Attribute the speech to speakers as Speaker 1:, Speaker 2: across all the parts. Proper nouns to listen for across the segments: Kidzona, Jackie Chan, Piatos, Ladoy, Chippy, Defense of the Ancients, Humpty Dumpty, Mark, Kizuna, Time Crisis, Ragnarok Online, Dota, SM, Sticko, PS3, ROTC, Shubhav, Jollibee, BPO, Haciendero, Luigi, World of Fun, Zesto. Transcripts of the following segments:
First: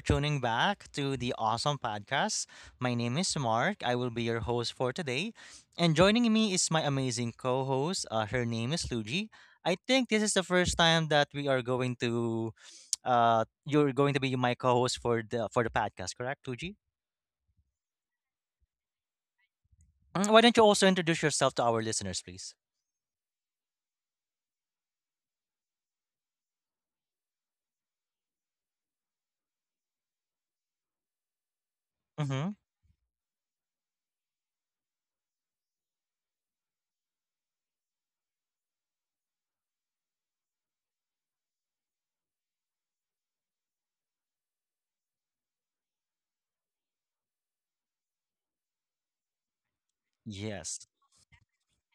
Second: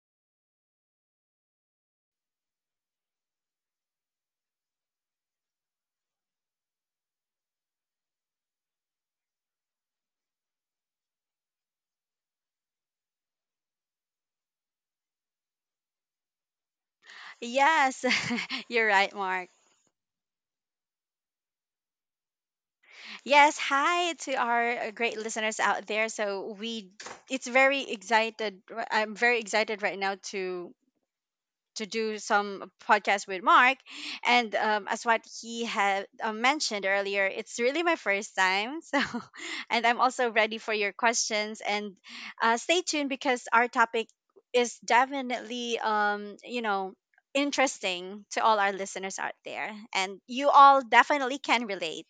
Speaker 1: tuning back to the awesome podcast. My name is Mark. I will be your host for today. And joining me is my amazing co host. Her name is Luigi. I think this is the first time that we are going to. You're going to be my co-host for the podcast, correct, Luigi?
Speaker 2: Yes, you're right, Mark.
Speaker 1: Mm, why don't you also introduce yourself to our listeners, please?
Speaker 2: Yes, hi to our great listeners out there. So we, it's very excited. R- I'm very excited right now to do
Speaker 1: Mm-hmm.
Speaker 2: some podcast with Mark. And as what he had mentioned earlier, it's really my first time. So, and I'm also ready for your questions. And stay tuned because our topic is definitely, interesting to all our listeners out there. And you all
Speaker 1: Yes.
Speaker 2: definitely can relate.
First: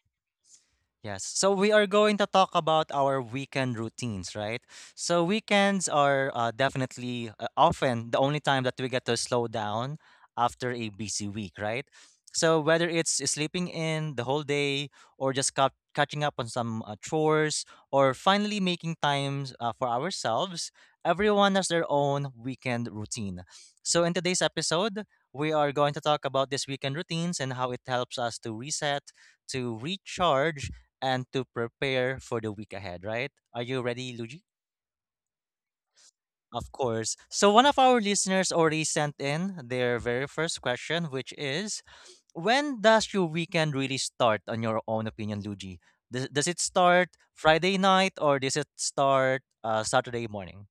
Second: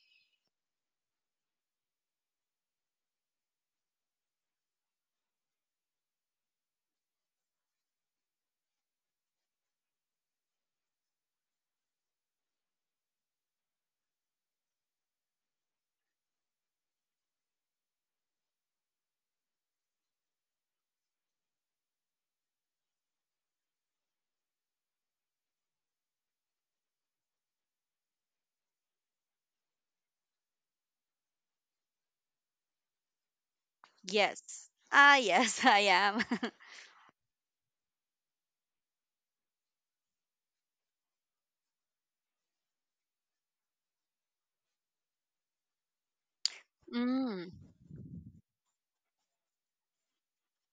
Speaker 1: Yes. So we are going to talk about our weekend routines, right? So weekends are definitely often the only time that we get to slow down after a busy week, right? So whether it's sleeping in the whole day or just catching up on some chores or finally making times for ourselves, everyone has their own weekend routine. So in today's episode, we are going to talk about these weekend routines and how it helps us to reset, to recharge and to prepare for the week ahead, right? Are you ready, Luigi?
Speaker 2: Yes. Ah, yes, I am.
Speaker 1: Of course. So, one of our listeners already sent in their very first question, which is, when does your weekend really start, on your own opinion, Luigi? Does it start
Speaker 2: Mm.
Speaker 1: Friday night or does it start Saturday morning?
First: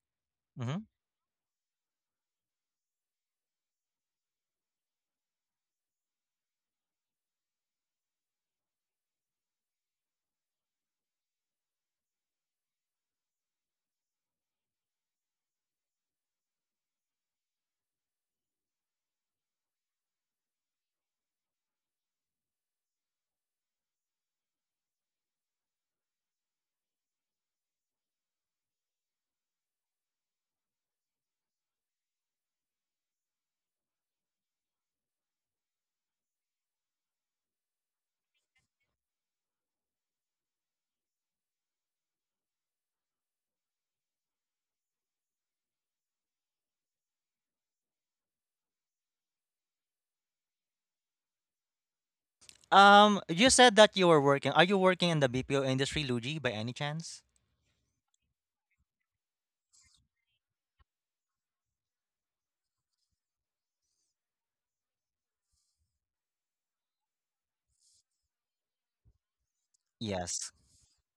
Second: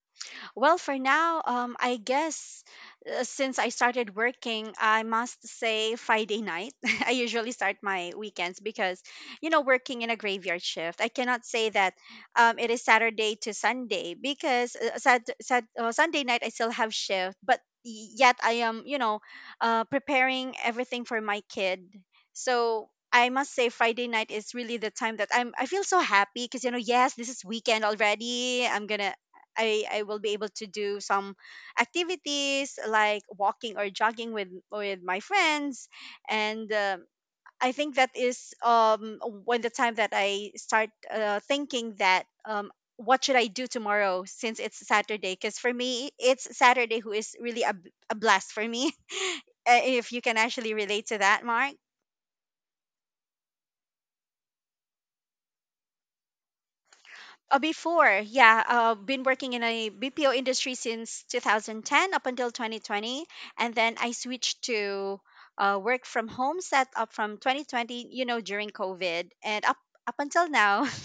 Speaker 2: Well,
Speaker 1: Hmm.
Speaker 2: for now, I guess since I started working, I must say Friday night. I usually start my weekends because, working in a graveyard shift, I cannot say that it is Saturday to Sunday because Sunday night I still have shift, but yet I am, preparing everything for my kid. So I must say Friday night is really the time that I feel so happy because, yes, this is weekend already. I will be able to do some activities like walking or jogging with my friends. And I think that is when the time that I start thinking that what should I do tomorrow, since it's Saturday, because for me it's Saturday who is really a blast for me. If you can actually relate to that, Mark.
Speaker 1: You said that you were working. Are you working in the BPO industry, Luigi, by any chance?
Speaker 2: Before, yeah, been working in a BPO industry since 2010 up until 2020, and then I switched to work from home setup from 2020, during COVID, and up
Speaker 1: Yes.
Speaker 2: until now.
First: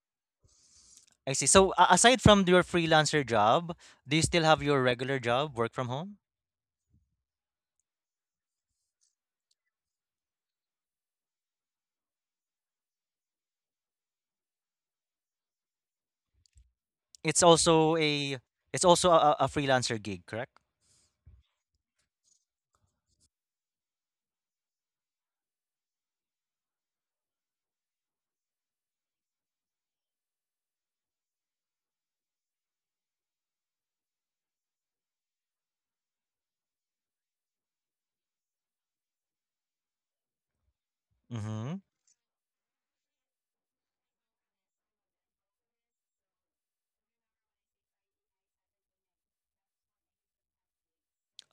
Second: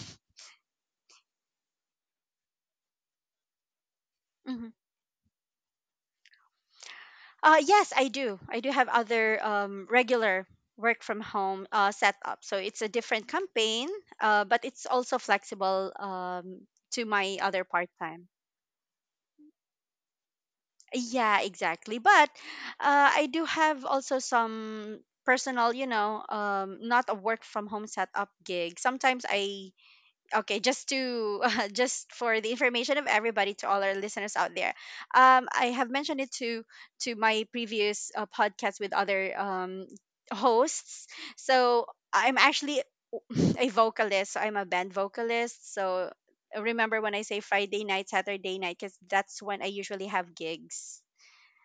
Speaker 1: I see. So, a aside from your freelancer job, do you still have
Speaker 2: Mhm.
Speaker 1: your regular job, work from home?
Speaker 2: Yes, I do. I do have other regular work from home setup. So it's a different campaign, but it's also flexible to my
Speaker 1: It's
Speaker 2: other part
Speaker 1: also
Speaker 2: time.
Speaker 1: a, it's also a freelancer gig, correct?
Speaker 2: Yeah, exactly. But I do have also some personal, not a work from home setup gig. Sometimes I, just for the information of everybody, to all our listeners out there, I have mentioned it to my previous podcast with other hosts.
Speaker 1: Mm-hmm.
Speaker 2: So I'm actually a vocalist. So I'm a band vocalist. So remember when I say Friday night, Saturday night, because that's when I usually have gigs.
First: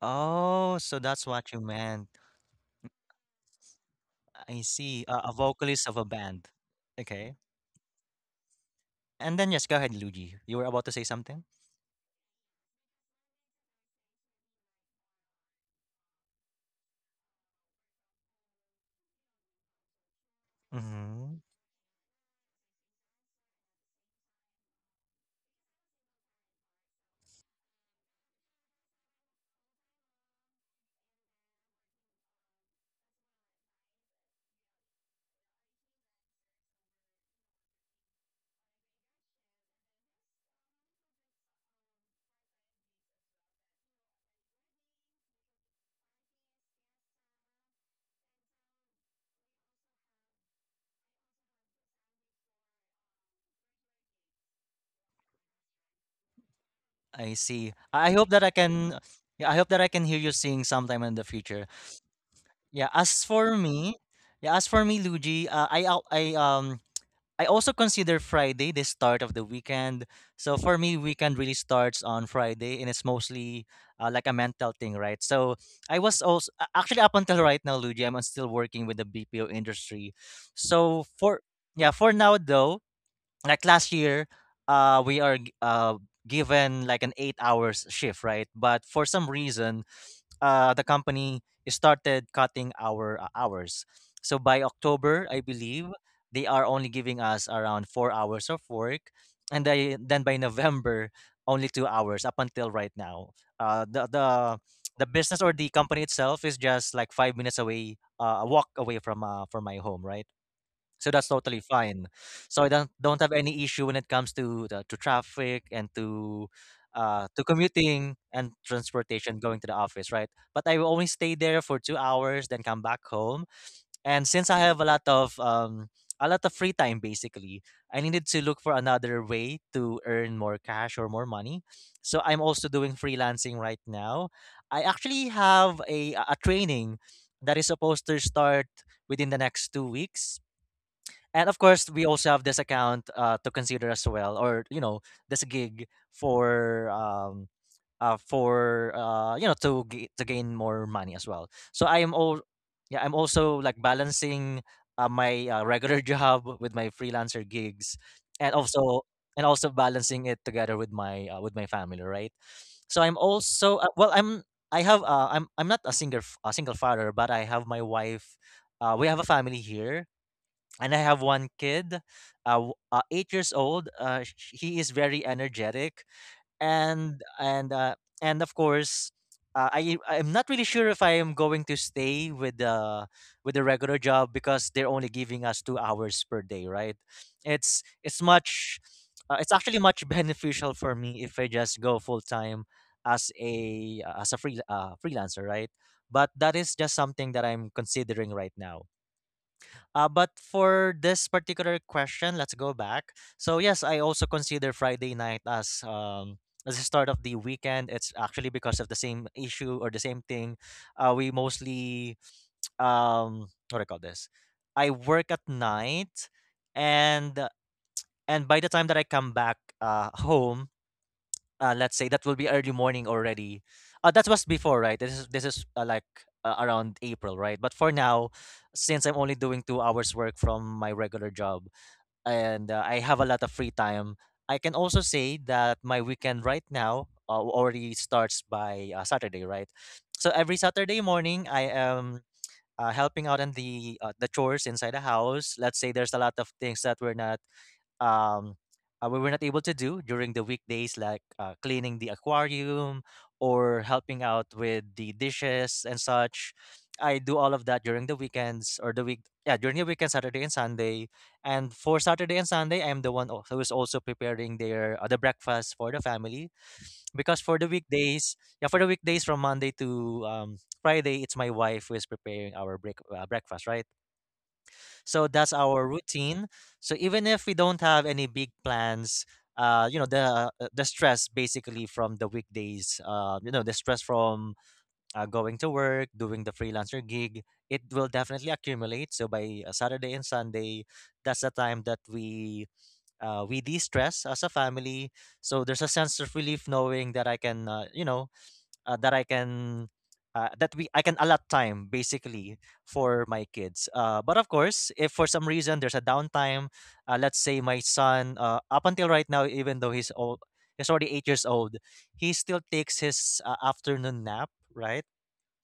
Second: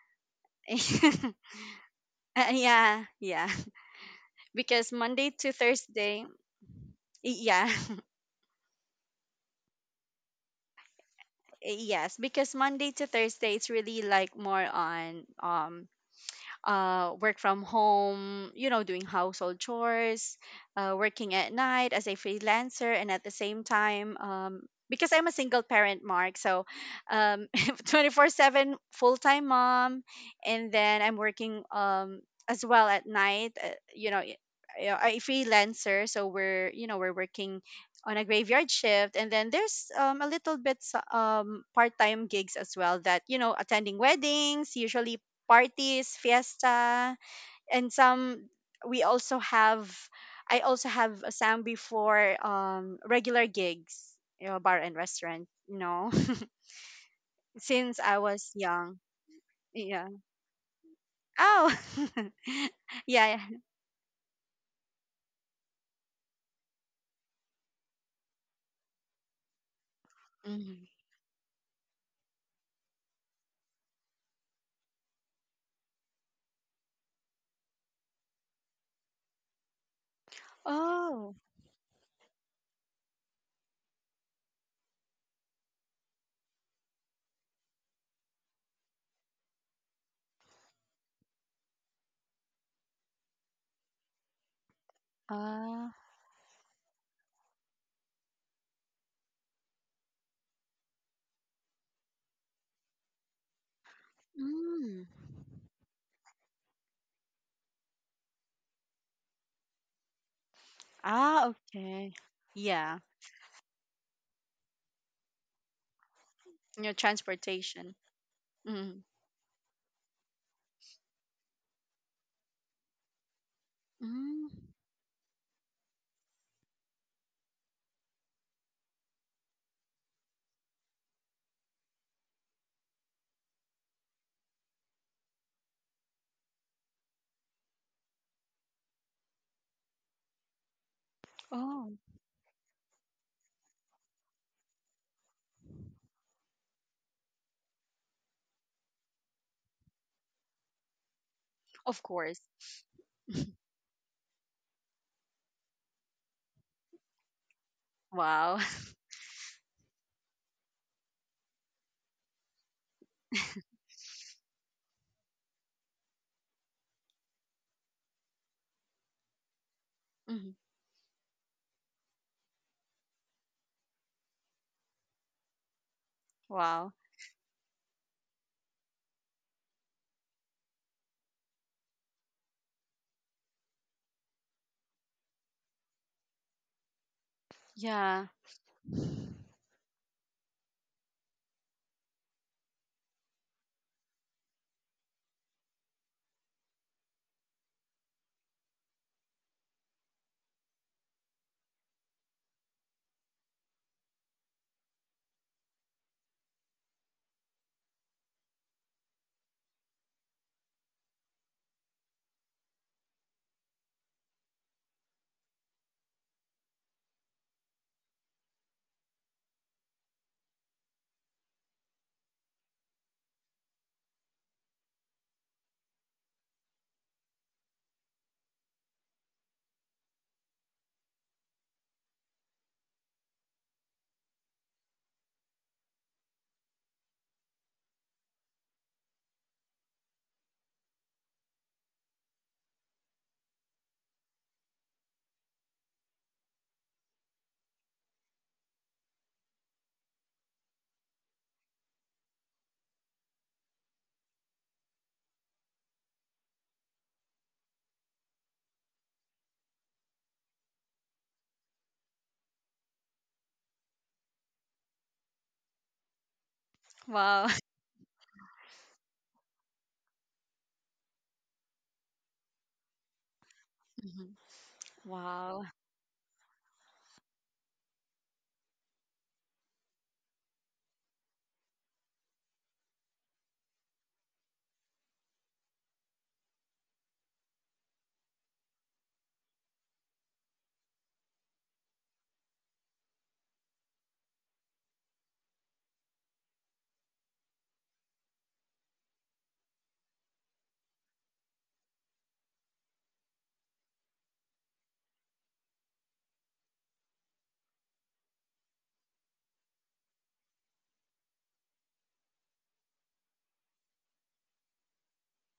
Speaker 1: Oh, so that's what you meant.
Speaker 2: Yeah, yeah.
Speaker 1: I
Speaker 2: Because
Speaker 1: see.
Speaker 2: Monday
Speaker 1: A
Speaker 2: to
Speaker 1: vocalist of a
Speaker 2: Thursday,
Speaker 1: band. Okay.
Speaker 2: yeah,
Speaker 1: And then yes, go ahead, Luigi. You were about to say something?
Speaker 2: yes. Because Monday to Thursday, it's really like more on work from home, doing household chores, working
Speaker 1: Mm-hmm.
Speaker 2: at night as a freelancer, and at the same time, because I'm a single parent, Mark, so, 24/7 full-time mom, and then I'm working, as well at night. You know, y- a freelancer, so we're you know we're working on a graveyard shift, and then there's, a little bit part-time gigs as well that, attending weddings, usually parties, fiesta, and some we also have I also have sang before, regular gigs, you know, bar and restaurant,
Speaker 1: I see.
Speaker 2: since I
Speaker 1: I hope
Speaker 2: was
Speaker 1: that I
Speaker 2: young.
Speaker 1: can Yeah, I hope that I
Speaker 2: Yeah.
Speaker 1: can hear you sing sometime in the future.
Speaker 2: Oh. Yeah.
Speaker 1: Yeah, as
Speaker 2: Yeah.
Speaker 1: for me, yeah, as for me, Luigi, I al- I also consider Friday the start of the weekend. So for
Speaker 2: Mhm.
Speaker 1: me, weekend really starts on Friday, and it's mostly like a mental thing, right? So I was also actually up until right now, Luigi, I'm still working with the BPO industry. So
Speaker 2: Oh.
Speaker 1: for Yeah, for now though, like last year, uh, we are g- uh given like an 8 hours shift, right? But for some reason, the company started cutting our hours. So by October, I
Speaker 2: Uh,
Speaker 1: believe they are only giving us around 4 hours of work, and then by November, only 2 hours up until right now. Uh, the the
Speaker 2: mm.
Speaker 1: the business or the company itself is just like 5 minutes away, a walk away from my home, right? So that's
Speaker 2: Ah,
Speaker 1: totally fine.
Speaker 2: okay.
Speaker 1: So I
Speaker 2: Yeah.
Speaker 1: don't have any issue when it comes to to traffic and
Speaker 2: You know,
Speaker 1: to
Speaker 2: transportation.
Speaker 1: commuting and
Speaker 2: Mm.
Speaker 1: transportation going to the office, right? But I will only stay there for 2 hours, then come back home. And
Speaker 2: Mm.
Speaker 1: since I have a lot of free time, basically, I needed to look for another way to earn more cash or more money. So I'm also doing freelancing right now. I actually have a training that is supposed to start within the next 2 weeks, and of course
Speaker 2: Oh,
Speaker 1: we also have this account to consider as well, or you know, this gig for you know, to to gain more money as well. So
Speaker 2: of
Speaker 1: I am
Speaker 2: course.
Speaker 1: all Yeah, I'm also like balancing my regular job with my freelancer gigs, and
Speaker 2: Wow.
Speaker 1: also balancing it together with my family, right? So I'm also I have I'm not a a single father, but I have my wife. We have a family here,
Speaker 2: Mhm.
Speaker 1: and I have one kid, 8 years old. He is very energetic,
Speaker 2: Wow.
Speaker 1: and and of course, I'm not really sure if I am going to stay with the regular job because they're only giving us 2 hours per day, right? It's it's
Speaker 2: Yeah.
Speaker 1: much, it's actually much beneficial for me if I just go full time as a freelancer, right? But that is just something that I'm considering right now. But for this particular question, let's go back. So yes, I also consider Friday night as the start of the weekend. It's actually because of the same issue or the same thing. We mostly what do I call this? I work at night, and by the time that I come back home, let's say that will be early morning already. That was before, right? This is Like around April, right? But for now, since I'm only doing 2 hours work from my regular job and I have a lot of free time, I can also say that my weekend right now already starts by Saturday, right? So every Saturday morning, I am. Helping out on the chores inside the house. Let's say there's a lot of things that um, we were not able to do during the weekdays, like cleaning the aquarium or helping out with the dishes and such. I do all of that during the weekends or yeah, during the weekend, Saturday and Sunday. And for Saturday and Sunday, I'm the one who is also preparing the breakfast for the family. Because
Speaker 2: Wow.
Speaker 1: for the weekdays, from Monday to Friday, it's my wife who is preparing our breakfast, right?
Speaker 2: Mhm.
Speaker 1: So that's
Speaker 2: Wow.
Speaker 1: our routine. So even if we don't have any big plans, you know, the stress basically from the weekdays, you know, the stress from going to work, doing the freelancer gig, it will definitely accumulate. So by Saturday and Sunday, that's the time that we de-stress as a family. So there's a sense of relief knowing that I can, you know, that I can that we I can allot time basically for my kids. But of course, if for some reason there's a downtime, let's say my son, up until right now, even though he's old, he's already 8 years old, he still takes his afternoon nap, right?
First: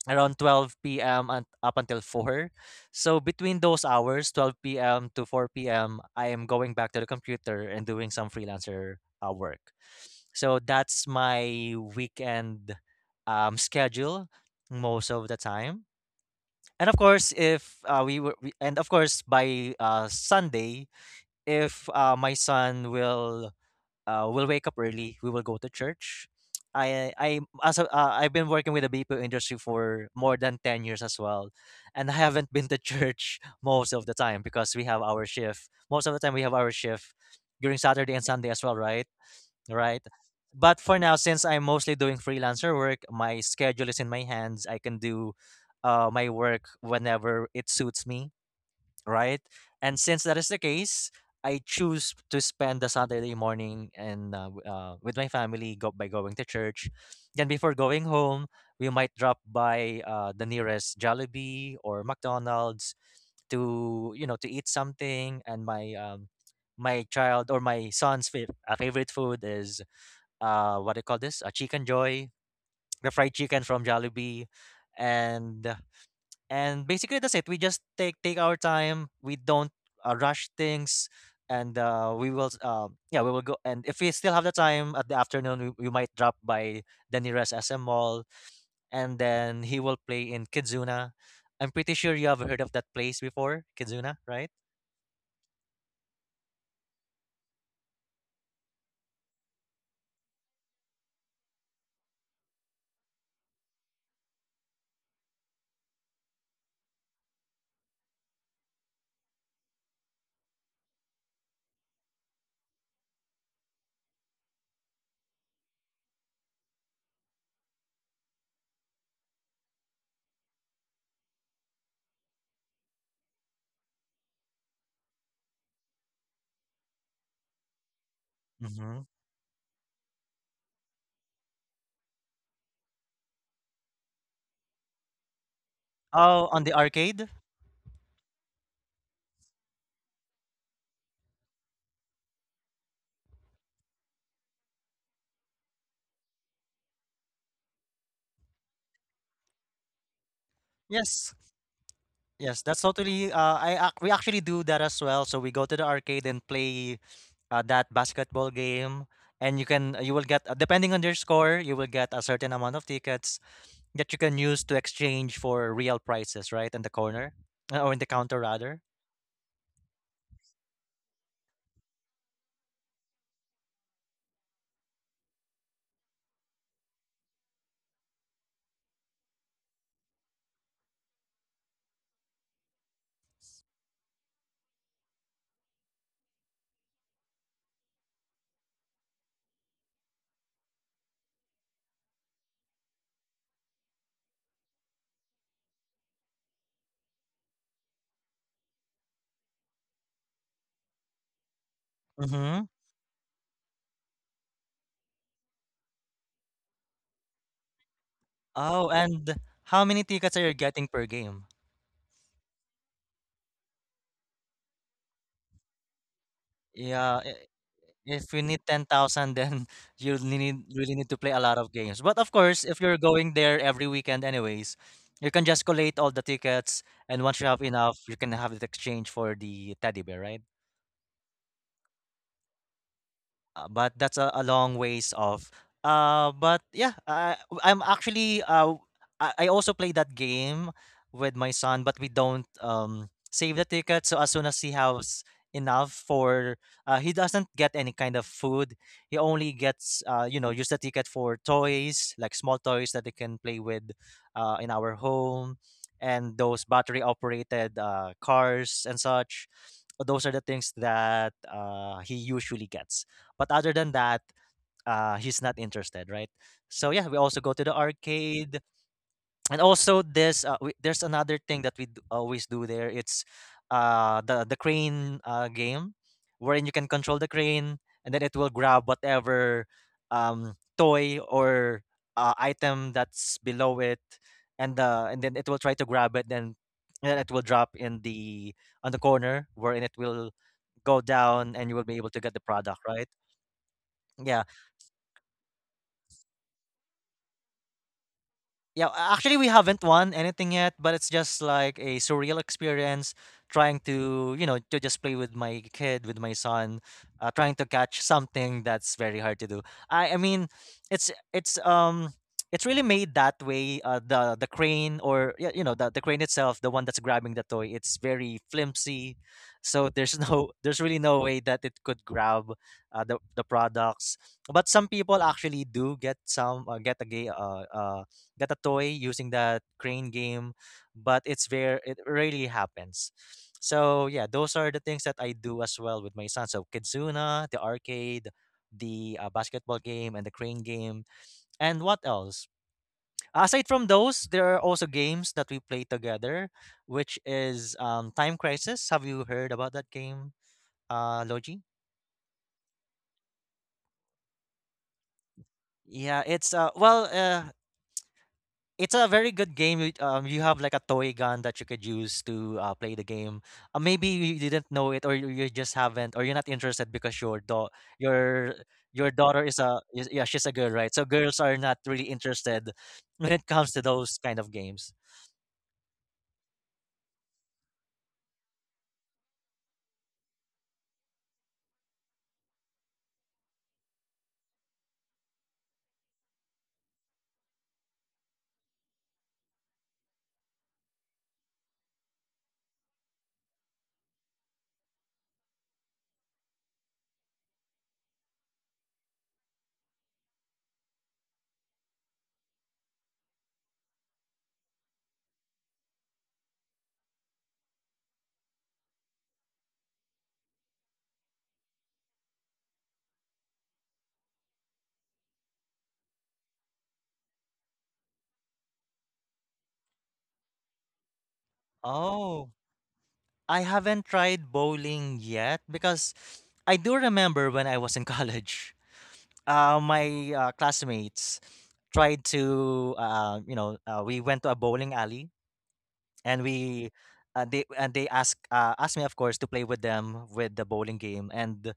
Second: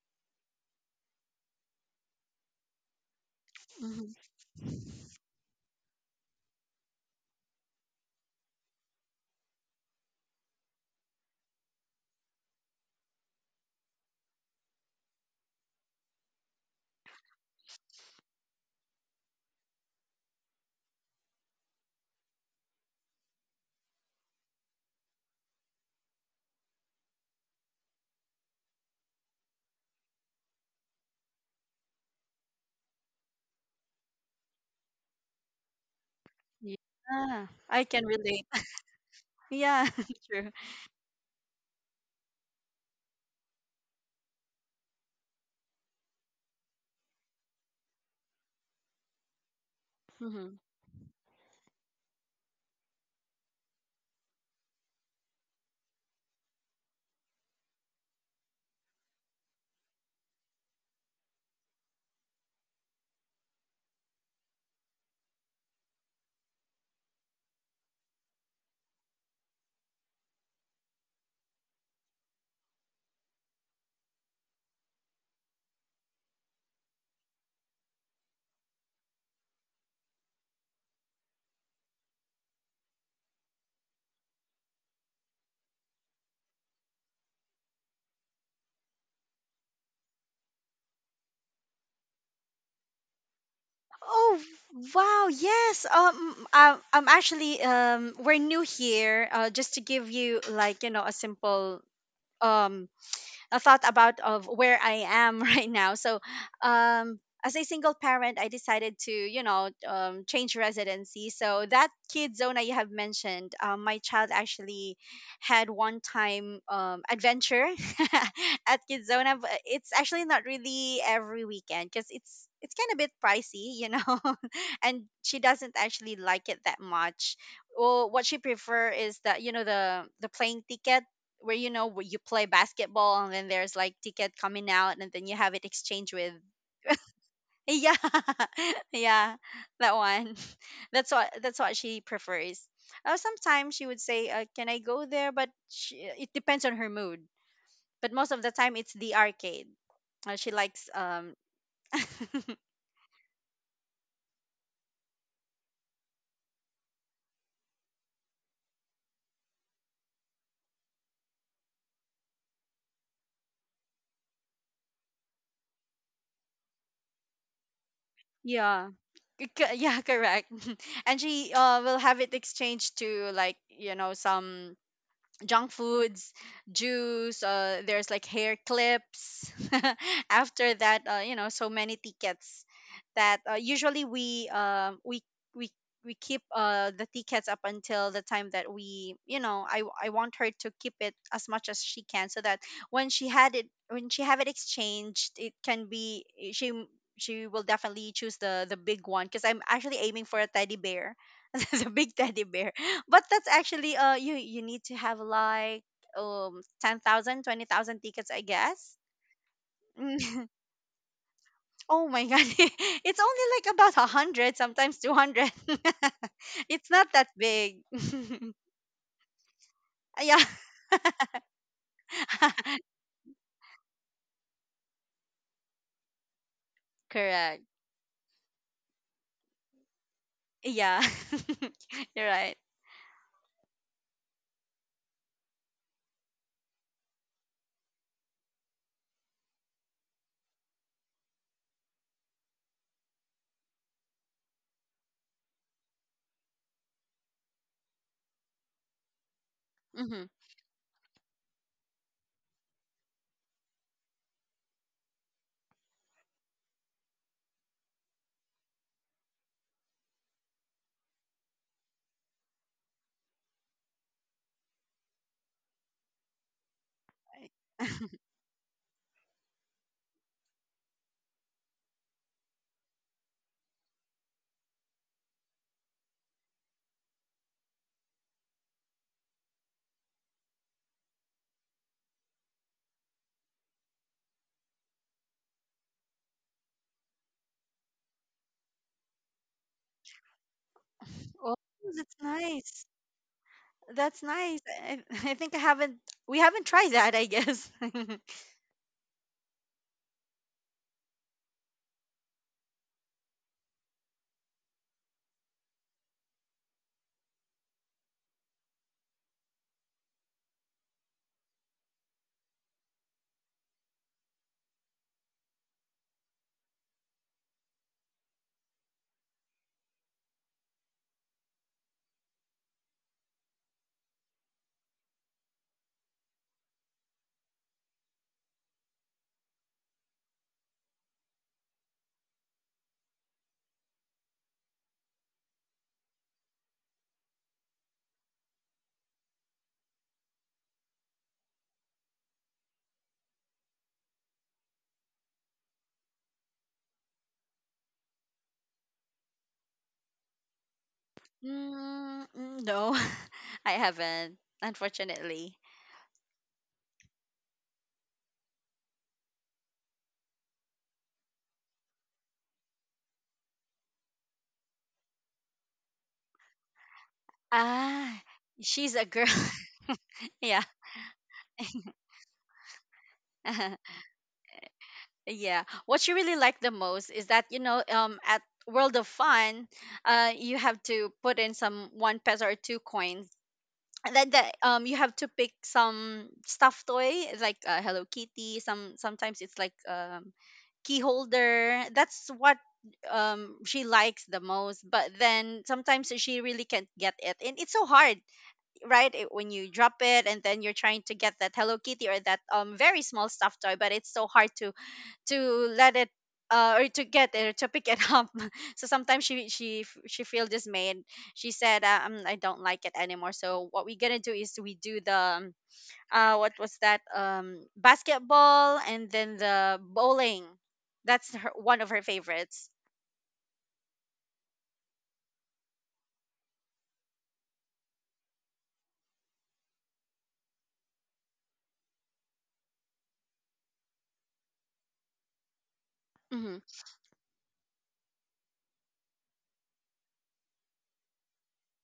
Speaker 1: Around 12 p.m. and up until 4. So between those
Speaker 2: Mhm.
Speaker 1: hours, 12 p.m. to 4 p.m., I am going back to the computer and doing some freelancer work. So that's my weekend schedule most of the time. And of course, if we were, we, and of course by Sunday, if my son will we'll wake up early. We will go to church. I've been working with the BPO industry for more than 10 years as well, and I haven't been to church most of the time because we have our shift. Most of the time we have our shift
Speaker 2: Yeah,
Speaker 1: during
Speaker 2: I can
Speaker 1: Saturday and
Speaker 2: relate.
Speaker 1: Sunday as well, right?
Speaker 2: Yeah,
Speaker 1: Right.
Speaker 2: true.
Speaker 1: But for now, since I'm mostly doing freelancer work, my schedule is in my hands. I can do my work whenever it suits me, right? And since that
Speaker 2: Hmm.
Speaker 1: is the case, I choose to spend the Saturday morning and with my family by going to church. Then before going home, we might drop by the nearest Jollibee or McDonald's to, you know, to eat something. And my my child or my son's favorite food is what do you call this? A chicken joy, the fried chicken from Jollibee, and basically, that's it. We just take our time. We don't rush things, and we will. Yeah, we will go. And if we still have the time at the afternoon, we might drop by the nearest SM mall, and then he will play in Kizuna. I'm pretty sure you have heard of that place before, Kizuna,
Speaker 2: Oh,
Speaker 1: right?
Speaker 2: wow. Yes. I'm actually, we're new here. Just to give you, like, you know, a simple, um a thought about of where I am right now. So, um, as a single parent, I decided to, change residency. So that kid zone I have mentioned, my child actually had one time, adventure at Kidzona, but it's actually not really every weekend because it's kind of bit pricey, you know, and she doesn't actually like it that much. Well, what she prefer
Speaker 1: Mm-hmm.
Speaker 2: is that, the plane ticket, where, where you play basketball and then there's like ticket coming out, and then you have it exchanged with...
Speaker 1: Oh, on the arcade.
Speaker 2: Yeah. Yeah, that one. That's what she prefers. Sometimes she would say, can I go there, but it depends on her mood. But most of the time it's the arcade. She likes, um...
Speaker 1: Yes. Yes, that's totally. We actually do that as well. So we go to the arcade and play that basketball game, and you will get depending on your score, you will get a certain amount of tickets that you can use to exchange for real prices, right? In the corner or in the counter rather.
Speaker 2: Yeah. Yeah, correct. And she, will have it exchanged to, like, you know, some junk foods, juice, there's like hair clips. After that, so many tickets that, usually we we keep, the tickets up until the time that, we you know I want her to keep it as much as she can, so that when she have it exchanged, it can be, she will definitely choose the big one, because I'm actually aiming for a teddy bear. The big teddy
Speaker 1: Mm-hmm.
Speaker 2: bear. But that's actually, you need to have like, um, ten thousand, 20,000 tickets, I
Speaker 1: Oh,
Speaker 2: guess.
Speaker 1: and how many tickets
Speaker 2: Mm.
Speaker 1: are you getting per game?
Speaker 2: Oh my god. It's only like about 100, sometimes 200. It's not
Speaker 1: Yeah,
Speaker 2: that big.
Speaker 1: if you need 10,000, then you
Speaker 2: Yeah.
Speaker 1: need really need to play a lot of games. But of course, if you're going there every weekend anyways, you can just collate all the tickets, and once you have
Speaker 2: Correct.
Speaker 1: enough, you can have it exchange for the teddy bear, right?
Speaker 2: Yeah. You're right.
Speaker 1: But that's a long ways off. Uh, but yeah, I, I'm actually I also play that game with my son, but we don't save the ticket. So as soon as he has enough he doesn't get any kind of food. He only gets
Speaker 2: Hmm.
Speaker 1: use the ticket for toys like small toys that they can play with, in our home, and those battery operated cars and such those are the things that he usually gets. But other than that, he's not interested, right? So yeah, we also go to the arcade, and also this there's another thing that always do there. It's the crane game, wherein you can control the crane, and then it will grab whatever toy or item that's below it, and then it will try to grab it, then and then it will drop in the on the corner, wherein it will go
Speaker 2: Oh,
Speaker 1: down, and you will be able
Speaker 2: that's
Speaker 1: to get the product,
Speaker 2: nice.
Speaker 1: right?
Speaker 2: That's
Speaker 1: Yeah.
Speaker 2: nice. I, I think I haven't we haven't tried that, I guess.
Speaker 1: Actually, we haven't won anything yet, but it's just like a surreal experience trying to, you know, to just play with my kid, with my son, trying to catch something that's very hard to do. I mean, it's it's um it's really made that way. The crane or yeah, you know, the crane itself, the one that's grabbing the toy, it's very flimsy. So there's no there's really no way that it could grab the products. But some people actually do get some get a gay got a toy using that crane game, but it's very It rarely happens. So yeah, those are the things that I do as well with my son. So Kitsuna, the arcade, the basketball game, and the crane game. And what else? Aside from those, there are also games that we play together, which is Time Crisis. Have you heard about that game, Logi?
Speaker 2: Mm, mm, no, I haven't, unfortunately.
Speaker 1: Yeah, it's a very good game. You have like a toy gun that you could use to play the game. Maybe you didn't know it, or you just haven't, or you're not interested because your do-
Speaker 2: Ah,
Speaker 1: your
Speaker 2: she's a
Speaker 1: your
Speaker 2: girl.
Speaker 1: daughter is yeah, she's a
Speaker 2: Yeah.
Speaker 1: girl, right? So girls are not really interested when it comes to those kind of games.
Speaker 2: Yeah. What you really like the most is that, you know, at World of Fun, you have to put in some one peso or two coins, and then you have to pick some stuffed toy, like Hello Kitty. Sometimes it's like, um, key holder. That's what, she likes the most. But then sometimes she really can't get it, and it's so hard, right? When you drop it, and then you're trying to get that Hello Kitty or that, um, very small stuffed toy, but it's so hard to let it, or to get it, or to pick it up. So sometimes she feel dismayed. She said, "Ah, I don't like it anymore, so what we gonna do is we do the, um, what was that, basketball, and then the bowling, that's her, one of her
Speaker 1: Oh,
Speaker 2: favorites."
Speaker 1: I haven't tried bowling yet because I do remember when I was in college. My classmates tried to, you know, we went to a bowling alley and
Speaker 2: Hmm.
Speaker 1: we they and they ask asked me of course to play with them with the bowling game and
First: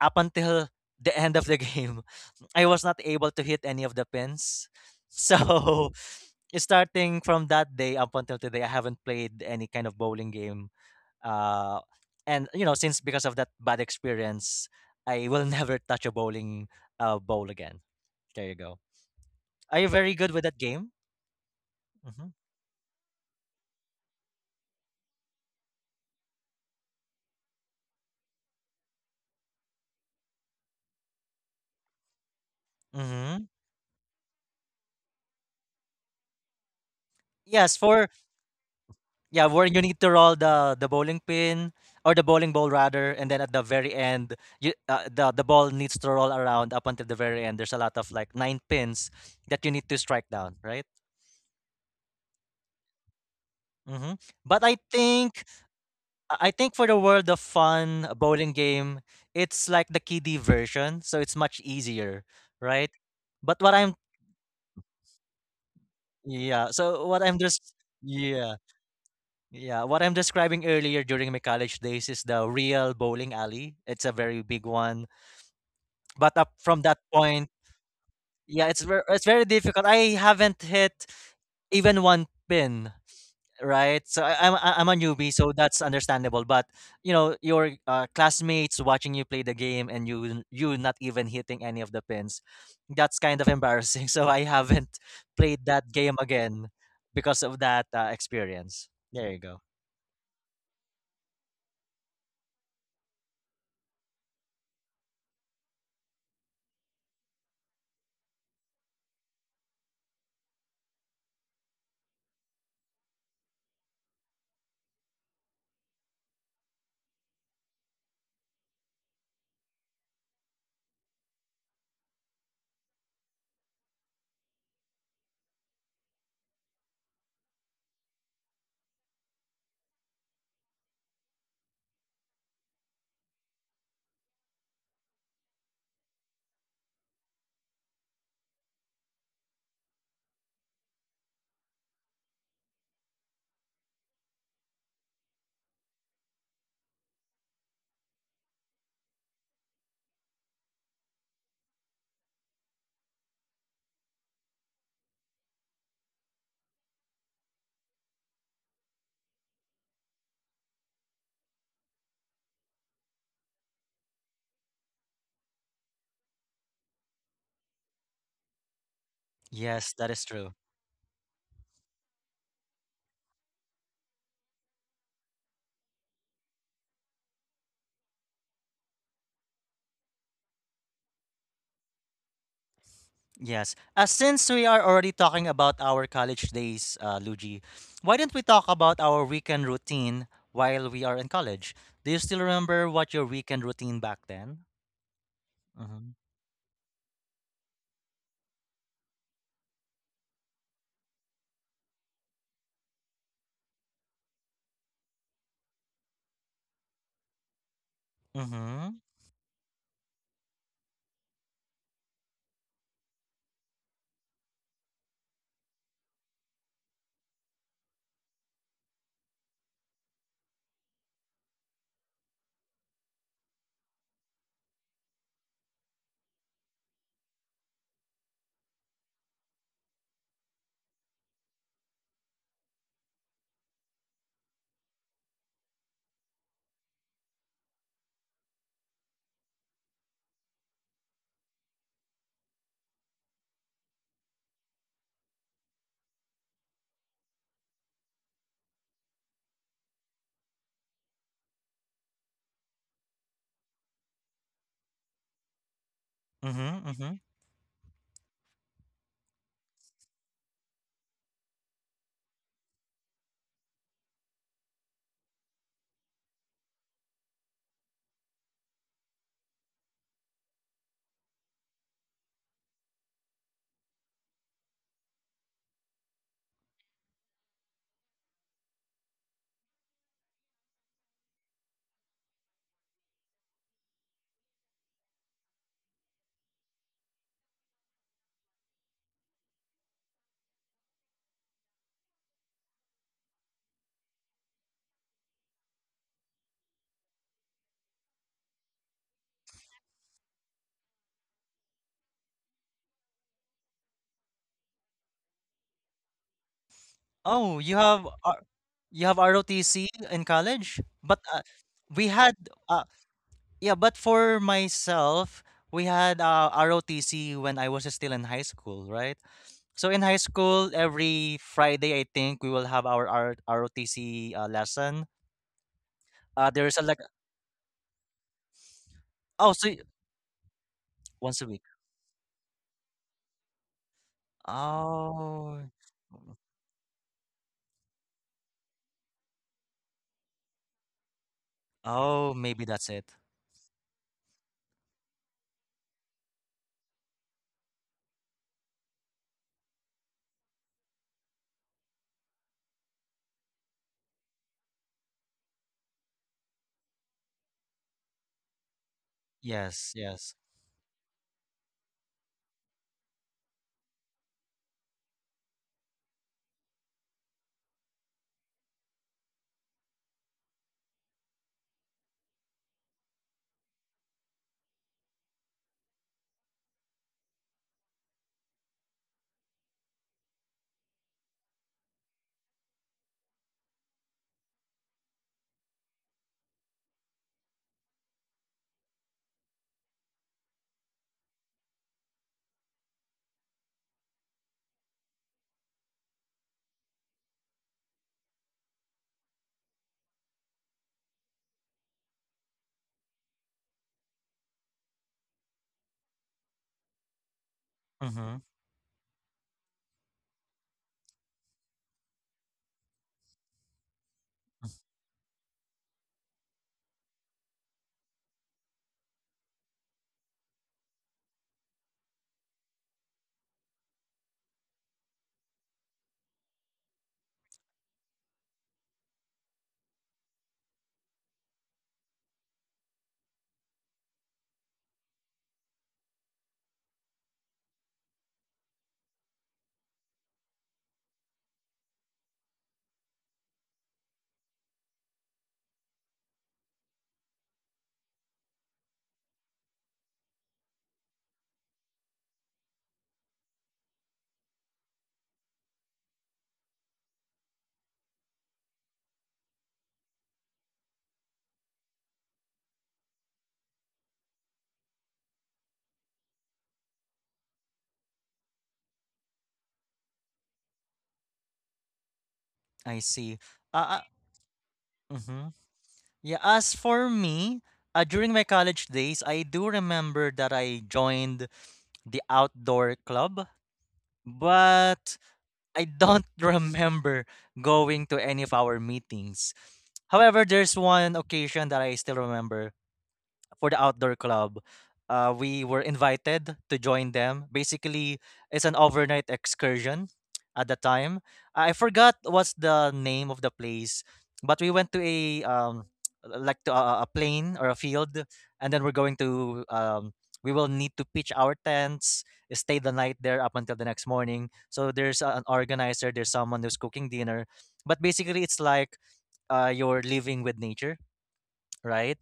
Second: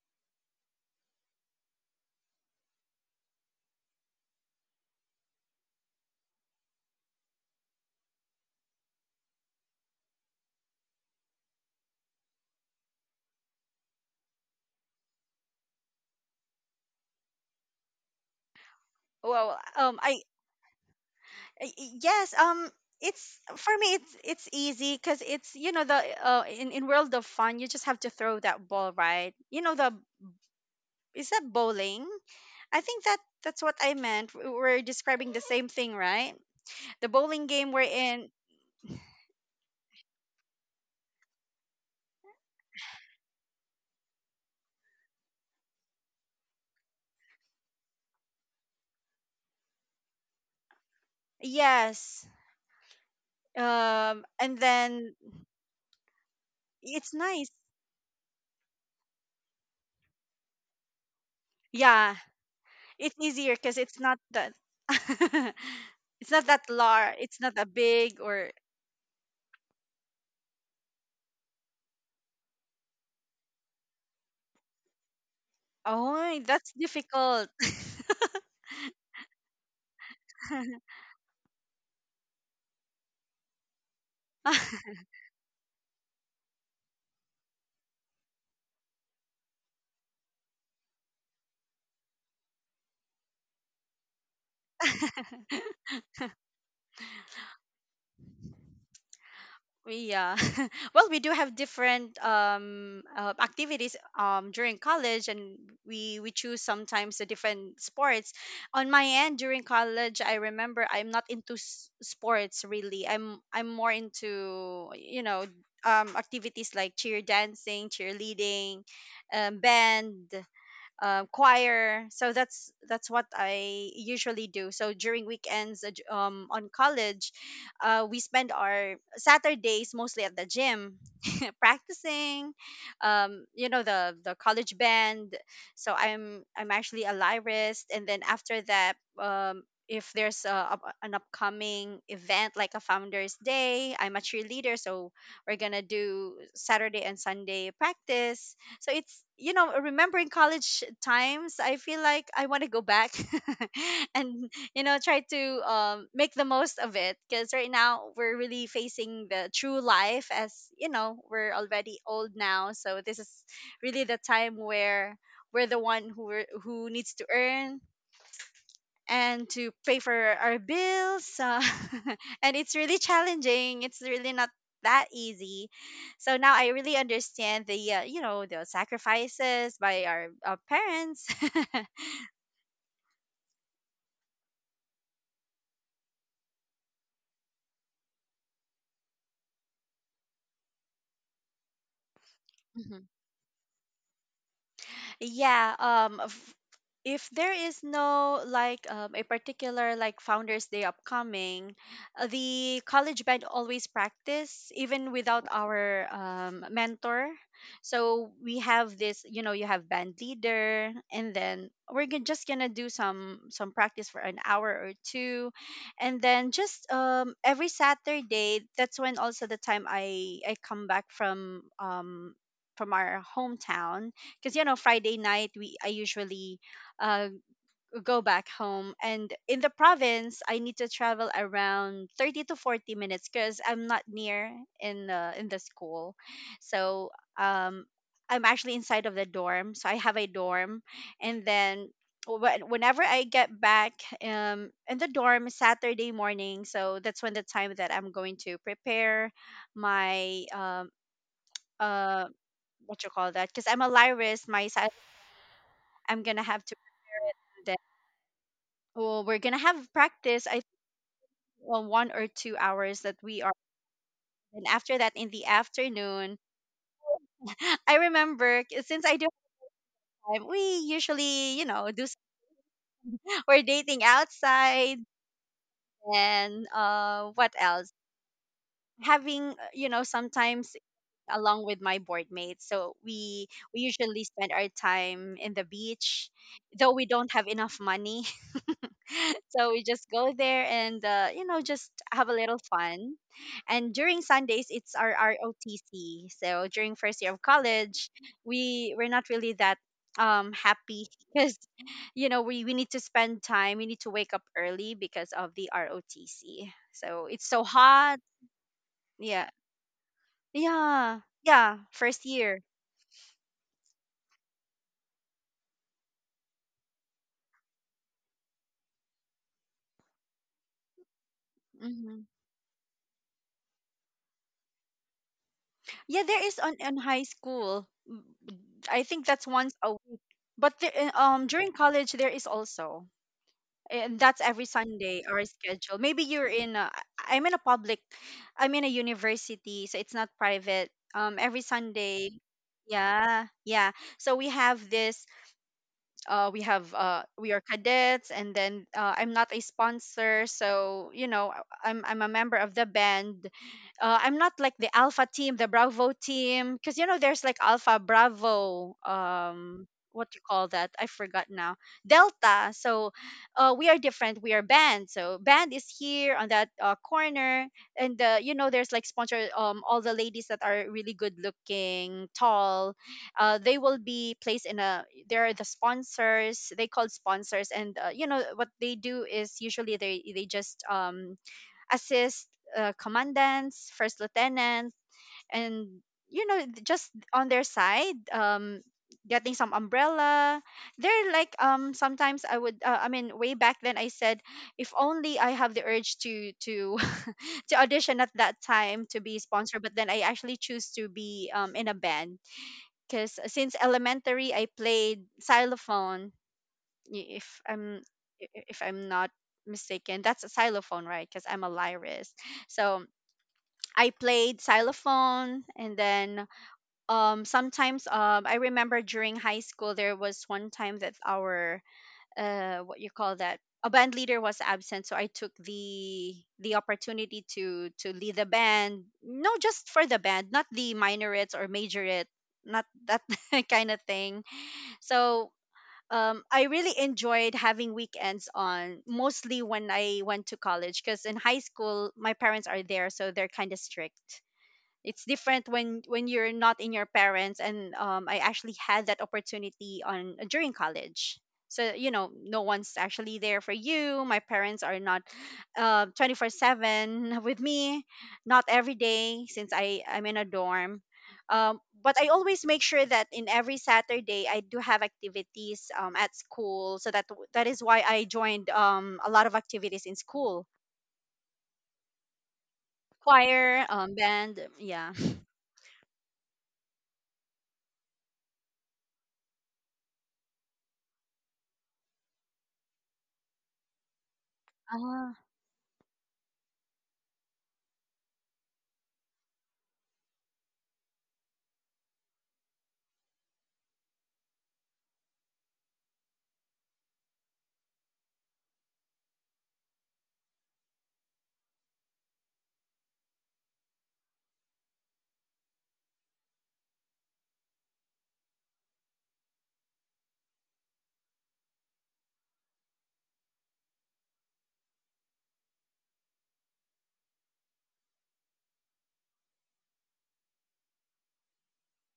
Speaker 1: up until the end of the game I was not able to hit any of the pins so starting from that day up until today I haven't played any kind of bowling game uh and you know since because of that bad experience I will never touch a bowling bowl again. There you go.
Speaker 2: Well,
Speaker 1: Are you very good with that game?
Speaker 2: I-
Speaker 1: Mm-hmm.
Speaker 2: yes, um, it's for me, it's easy, because it's, you know, the, in world of fun, you just have to throw that ball, right? You know, the... is that bowling? I think that
Speaker 1: Mm-hmm.
Speaker 2: that's what I meant. We're describing the same thing, right? The bowling
Speaker 1: yes
Speaker 2: game we're
Speaker 1: for
Speaker 2: in.
Speaker 1: Yeah, where you need to roll the bowling pin or the bowling ball rather, and then at the very end, you the ball needs to roll around up until the very end. There's a lot of like nine pins that you need to strike down, right?
Speaker 2: Yes.
Speaker 1: Mm-hmm. But
Speaker 2: And then
Speaker 1: I think for the world of
Speaker 2: it's
Speaker 1: fun a
Speaker 2: nice.
Speaker 1: bowling game, it's like the kiddie version, so it's much easier,
Speaker 2: Yeah,
Speaker 1: right? But what
Speaker 2: it's
Speaker 1: I'm
Speaker 2: easier because it's not that.
Speaker 1: yeah,
Speaker 2: It's
Speaker 1: so
Speaker 2: not
Speaker 1: what
Speaker 2: that
Speaker 1: I'm just
Speaker 2: large. It's not that
Speaker 1: Yeah.
Speaker 2: big, or...
Speaker 1: Yeah, what I'm describing earlier during my college days is the real bowling alley. It's a very big one. But up from
Speaker 2: Oh,
Speaker 1: that
Speaker 2: that's
Speaker 1: point,
Speaker 2: difficult.
Speaker 1: yeah, it's very difficult. I haven't hit even one pin, right? So I'm a newbie, so that's understandable. But you know, your classmates watching you play the game and you not even hitting any of the pins, that's kind of embarrassing. So I haven't played that game again because of that experience. There you go.
Speaker 2: Yeah. Well, we do have different, activities, during college, and we choose sometimes the different sports. On my end, during college, I remember I'm not into sports, really. I'm more into, activities like cheer dancing, cheerleading, band, choir. So that's what I usually do. So during weekends, on college, we spend our Saturdays mostly at the gym, practicing. You know, the college band. So I'm actually a lyrist, and then after that... if there's an upcoming event like a Founders Day, I'm a cheerleader, so we're gonna do Saturday and Sunday practice. So it's, you know, remembering college times, I feel like I want to go back and, you know, try to, make the most of it. Because right now we're really facing the true life, as, you know, we're already old now. So this is really the time where we're the one who, who needs to earn and to
Speaker 1: Yes,
Speaker 2: pay
Speaker 1: that
Speaker 2: for
Speaker 1: is true.
Speaker 2: our bills. And it's really challenging. It's really not that easy. So now I really understand the, the sacrifices by our parents.
Speaker 1: Yes. Since we are already talking about our college days, Luigi, why don't we talk about our weekend routine while we are in college? Do you still remember what your weekend routine back then?
Speaker 2: Yeah,
Speaker 1: Mm-hmm.
Speaker 2: if there is no like, a particular like Founders Day upcoming, the college band always practice even without our, mentor. So we
Speaker 1: Mm-hmm.
Speaker 2: have this, you know, you have band leader, and then just gonna do some practice for an hour or two, and then just, every Saturday. That's when also the time I come back from our hometown. Because Friday night we I usually, uh, go back home. And in the province I need to travel around 30 to 40 minutes because I'm not near in the school. So um I'm actually inside of the dorm, so I have a dorm. And then whenever I get back in the dorm is Saturday morning, so that's when the time that I'm going to prepare my uh what you call that, because I'm a lyris, I'm gonna have to
Speaker 1: Mm-hmm. Mm-hmm.
Speaker 2: prepare it. And then, well, we're gonna have practice. I think, well, 1 or 2 hours that we are. And after that, in the afternoon, I remember, since I do have time, we usually, you know, we're dating outside. And what else? Having, you know, sometimes along with my board mates. So we usually spend our time in the beach, though we don't have enough money. So we just go there and, you know, just have a little fun. And during Sundays, it's our ROTC. So during first year of college, we're not really that happy because you know we need to spend time. We need to wake up early because of the ROTC. So
Speaker 1: Oh,
Speaker 2: it's
Speaker 1: you
Speaker 2: so
Speaker 1: have
Speaker 2: hot.
Speaker 1: R- you have
Speaker 2: Yeah,
Speaker 1: ROTC in college, but
Speaker 2: yeah, yeah.
Speaker 1: we had
Speaker 2: First year.
Speaker 1: uh, yeah, but for myself, we had ROTC when I was still in high school, right? So in high school, every Friday, I
Speaker 2: Hmm.
Speaker 1: think we will have our ROTC lesson.
Speaker 2: Yeah,
Speaker 1: Uh,
Speaker 2: there is
Speaker 1: there's a
Speaker 2: on
Speaker 1: like,
Speaker 2: on high school. Mm, I think
Speaker 1: oh,
Speaker 2: that's once a week. But the,
Speaker 1: once a week.
Speaker 2: during college there is also. And that's every Sunday our
Speaker 1: Oh,
Speaker 2: schedule. Maybe you're in a, I'm in a public, I'm in a university, so it's not private. Every
Speaker 1: oh,
Speaker 2: Sunday,
Speaker 1: maybe that's it.
Speaker 2: yeah, yeah. So we have this we have we are cadets, and then I'm not a sponsor. So you know, I'm a member of the band. I'm not like the alpha team, the bravo team, because you know there's like alpha, bravo,
Speaker 1: Yes, yes.
Speaker 2: what you call that, I forgot now, delta. So we are different. We are band, so band is here on that corner. And you know, there's like sponsor, all the ladies that are really good looking, tall, they will be placed in a, they're the sponsors, they called sponsors. And you know what they do is usually they just assist, commandants, first lieutenants. And you know, just on their side, getting some umbrella. They're like sometimes I would, I mean, way back then I said, if only I have the urge to to audition at that time to be sponsored. But then I actually choose to be in a band. Because since elementary I played xylophone. If I'm,
Speaker 1: Mm-hmm.
Speaker 2: if I'm not mistaken, that's a xylophone, right? Because I'm a lyrist. So I played xylophone, and then sometimes, I remember during high school there was one time that our, what you call that, a band leader was absent, so I took the opportunity to lead the band. No, just for the band, not the minorates or majorates, not that kind of thing. So I really enjoyed having weekends on, mostly when I went to college, because in high school, my parents are there, so they're kind of strict. It's different when you're not in your parents. And I actually had that opportunity on during college. So you know no one's actually there for you. My parents are not, 24/7 with me, not every day, since I'm in a dorm. But I always make sure that in every Saturday I do have activities at school, so that that is why I joined a lot of activities in school.
Speaker 1: I see.
Speaker 2: Choir,
Speaker 1: Uh,
Speaker 2: band, yeah.
Speaker 1: mm-hmm. Yeah, as for me, during my college days, I do remember that I joined the outdoor club but I don't remember going to any of our meetings. However, there's one occasion that I still remember for the outdoor club. We were invited to join them. Basically, it's an overnight excursion at the time. I forgot what's the name of the place, but we went to a like to a plain or a field, and then we will need to pitch our tents, stay the night there up until the next morning. So there's an organizer, there's someone who's cooking dinner, but basically it's like you're living with nature, right?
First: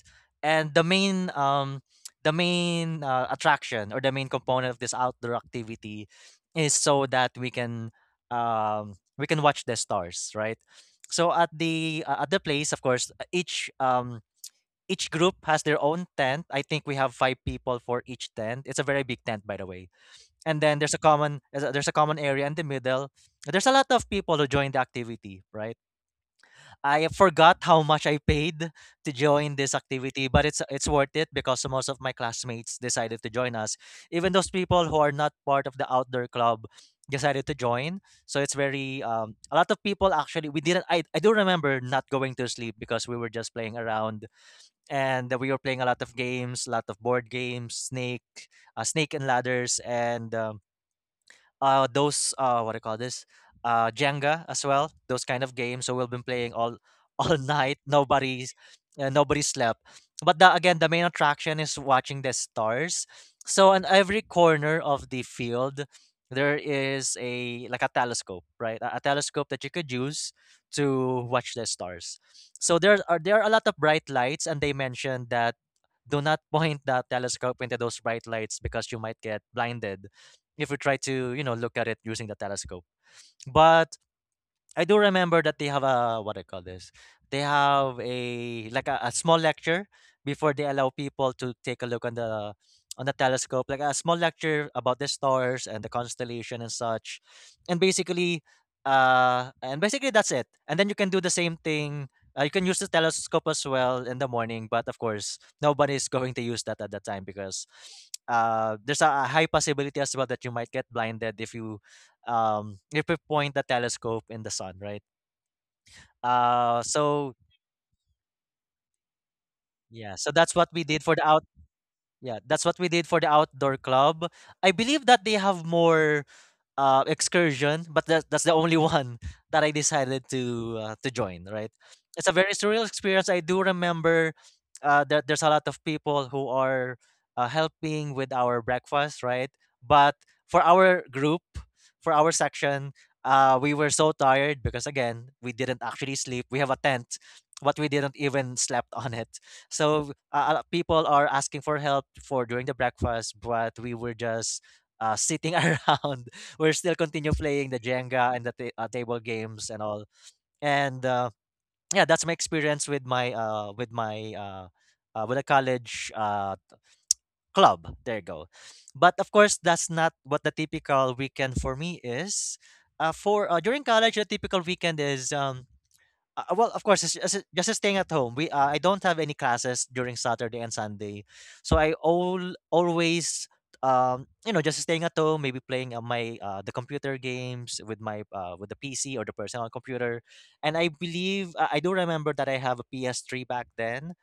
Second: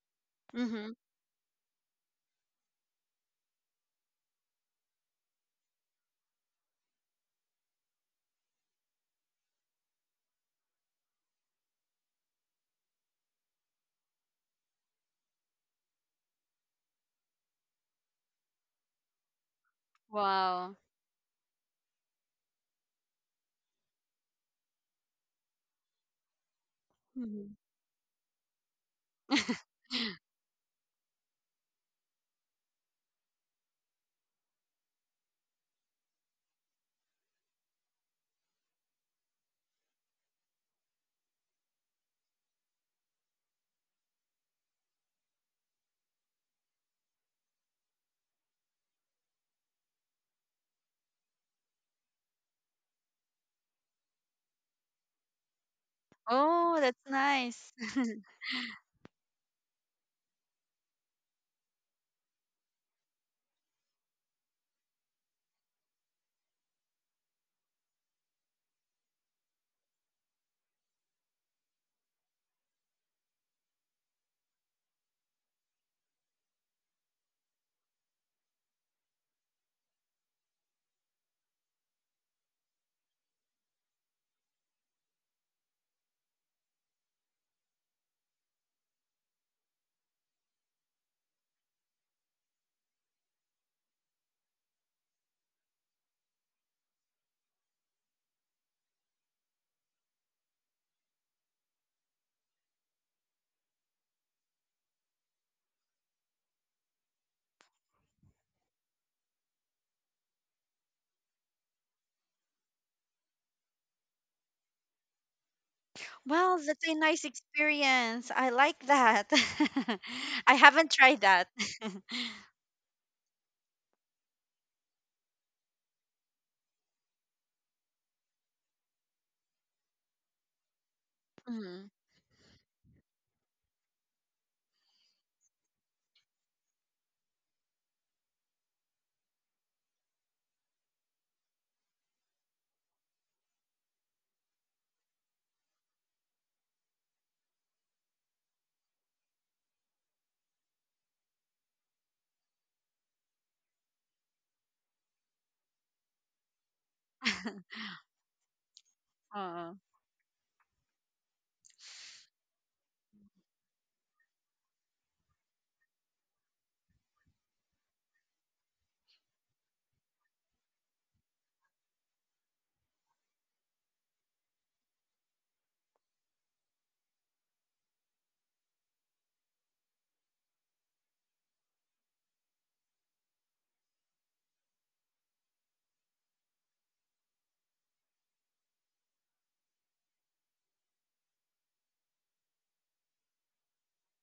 Speaker 2: uh,
Speaker 1: And the main attraction or the main component of this outdoor activity is so that we can watch the stars, right? So at the place, of course, each group has their own tent. I think we have five people for each tent. It's a very big tent, by the way. And then
Speaker 2: Wow.
Speaker 1: there's a common area in the middle. There's a lot of people who join the activity, right? I
Speaker 2: Mhm.
Speaker 1: forgot how much I paid to join this activity, but it's worth it because most of my classmates decided to join us. Even those people who are not part of the outdoor club decided to join. So it's very a lot of people actually we didn't I do remember not going to sleep because we were just playing around and we were playing a lot of games, a lot of board games, snake and ladders and those what I call this Jenga as well, those kind of games, so we've been playing all
Speaker 2: Oh, that's
Speaker 1: all
Speaker 2: nice.
Speaker 1: night, nobody slept, but again the main attraction is watching the stars, so on every corner of the field there is a like a telescope, right, a telescope that you could use to watch the stars. So there are a lot of bright lights and they mentioned that do not point the telescope into those bright lights because you might get blinded if we try to, you know, look at it using the telescope. But I do remember that they have a what I call this? They have a like a small lecture before they allow people to take a look on the telescope, like a small lecture about the stars and the constellation and such. And basically, that's it. And then you can do the same thing. You can use the telescope as well in the morning, but of course, nobody's going to use that at that time because a high possibility as well that you might get blinded if you if we point the telescope in the sun, right?
Speaker 2: Well,
Speaker 1: Uh,
Speaker 2: that's a nice
Speaker 1: so
Speaker 2: experience. I like that.
Speaker 1: yeah, so that's
Speaker 2: I
Speaker 1: what we
Speaker 2: haven't
Speaker 1: did for
Speaker 2: tried
Speaker 1: the out.
Speaker 2: that.
Speaker 1: Yeah, that's what we did for the outdoor club. I believe that they have more excursion, but that's the only one that I decided to join. Right,
Speaker 2: Mhm.
Speaker 1: it's a very surreal experience. I do remember that there's a lot of people who are helping with our breakfast, right? But for our group, for our section, we were so tired because again, we didn't actually sleep. We have a tent, but we didn't even slept on it. So people are asking for help for during the breakfast, but we were just sitting around, we're still continue playing the Jenga and table games
Speaker 2: Oh,
Speaker 1: and all. And yeah, that's my experience with my with my with a college club. There you go. But of course, that's not what the typical weekend for me is. For during college, the typical weekend is well, of course, it's just staying at home. We I don't have any classes during Saturday and Sunday, so I all always just staying at home, maybe playing on my the computer games with my with the PC or the personal computer, and I do remember that I have a PS3 back then,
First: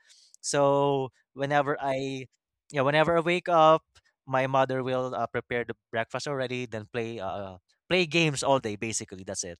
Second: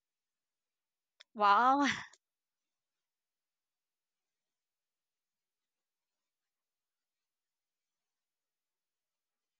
Speaker 1: so whenever
Speaker 2: wow.
Speaker 1: I yeah, whenever I wake up, my mother will prepare the breakfast already, then play games all day. Basically, that's it.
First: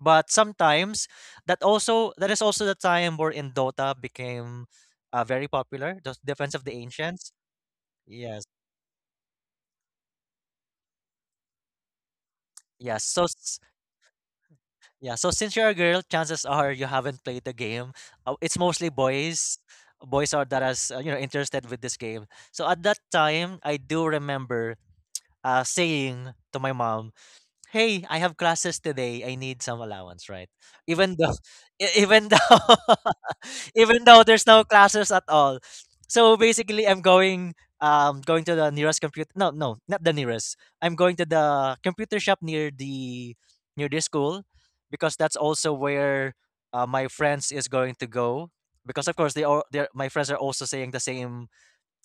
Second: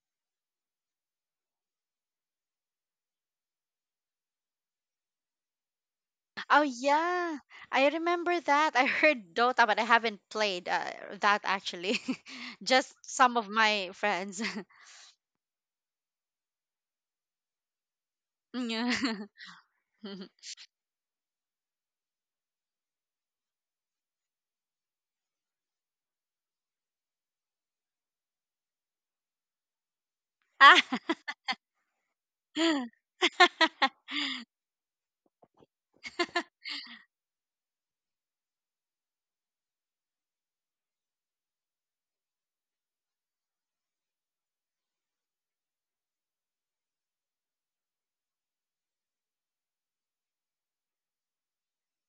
Speaker 1: But sometimes that is also the time where in Dota became very popular, the Defense
Speaker 2: Oh,
Speaker 1: of the Ancients.
Speaker 2: yeah. I remember
Speaker 1: Yes.
Speaker 2: that. I heard Dota, but I haven't played, that actually. Just
Speaker 1: Yes.
Speaker 2: some of my friends.
Speaker 1: Yeah, so since you're a girl, chances are you haven't played the game. It's
Speaker 2: Yeah.
Speaker 1: mostly boys. Boys are that as interested with this game. So at that time, I do remember saying to my mom, hey, I have classes today. I need some allowance, right?
Speaker 2: Ah.
Speaker 1: Even though, even though, even though there's no classes at all. So basically, I'm going to the nearest computer. No, no, not the nearest. I'm going to the computer shop near the school because that's also where my friends is going to go. Because of course, they my friends are also saying the same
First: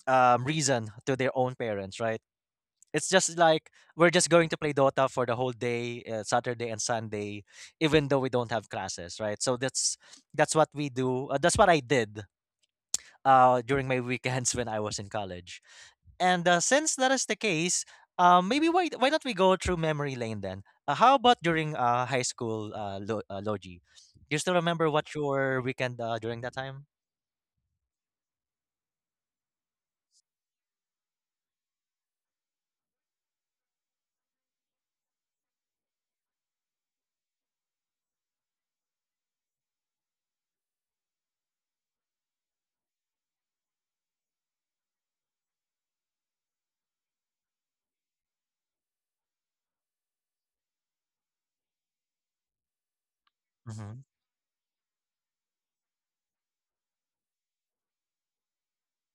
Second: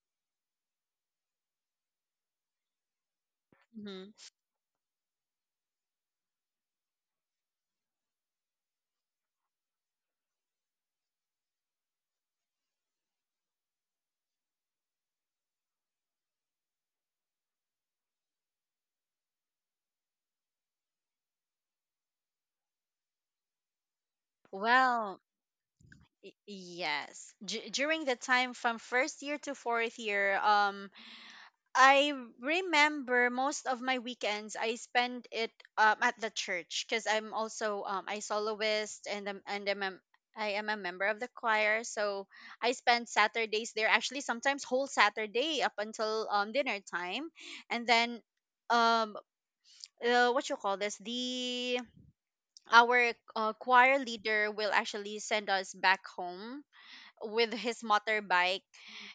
Speaker 1: reason to their own parents, right? It's just like we're
Speaker 2: Mhm.
Speaker 1: just going to play Dota for the whole day, Saturday and Sunday, even though we don't have classes, right? So that's what we do. That's what I did during my weekends when I was in college. And since that is the case, maybe why not we go through memory lane then? How about during high school logi? Do you still remember what
Speaker 2: Well,
Speaker 1: your weekend during that time?
Speaker 2: Yes. During the time from first year to fourth year, I remember most of my weekends I spend it at the church, because I'm also I soloist, and I am a member of the choir. So I spend Saturdays there. Actually, sometimes whole Saturday up until dinner time, and then um what you call this, the our
Speaker 1: Mm-hmm.
Speaker 2: choir leader will actually send us back home with his motorbike.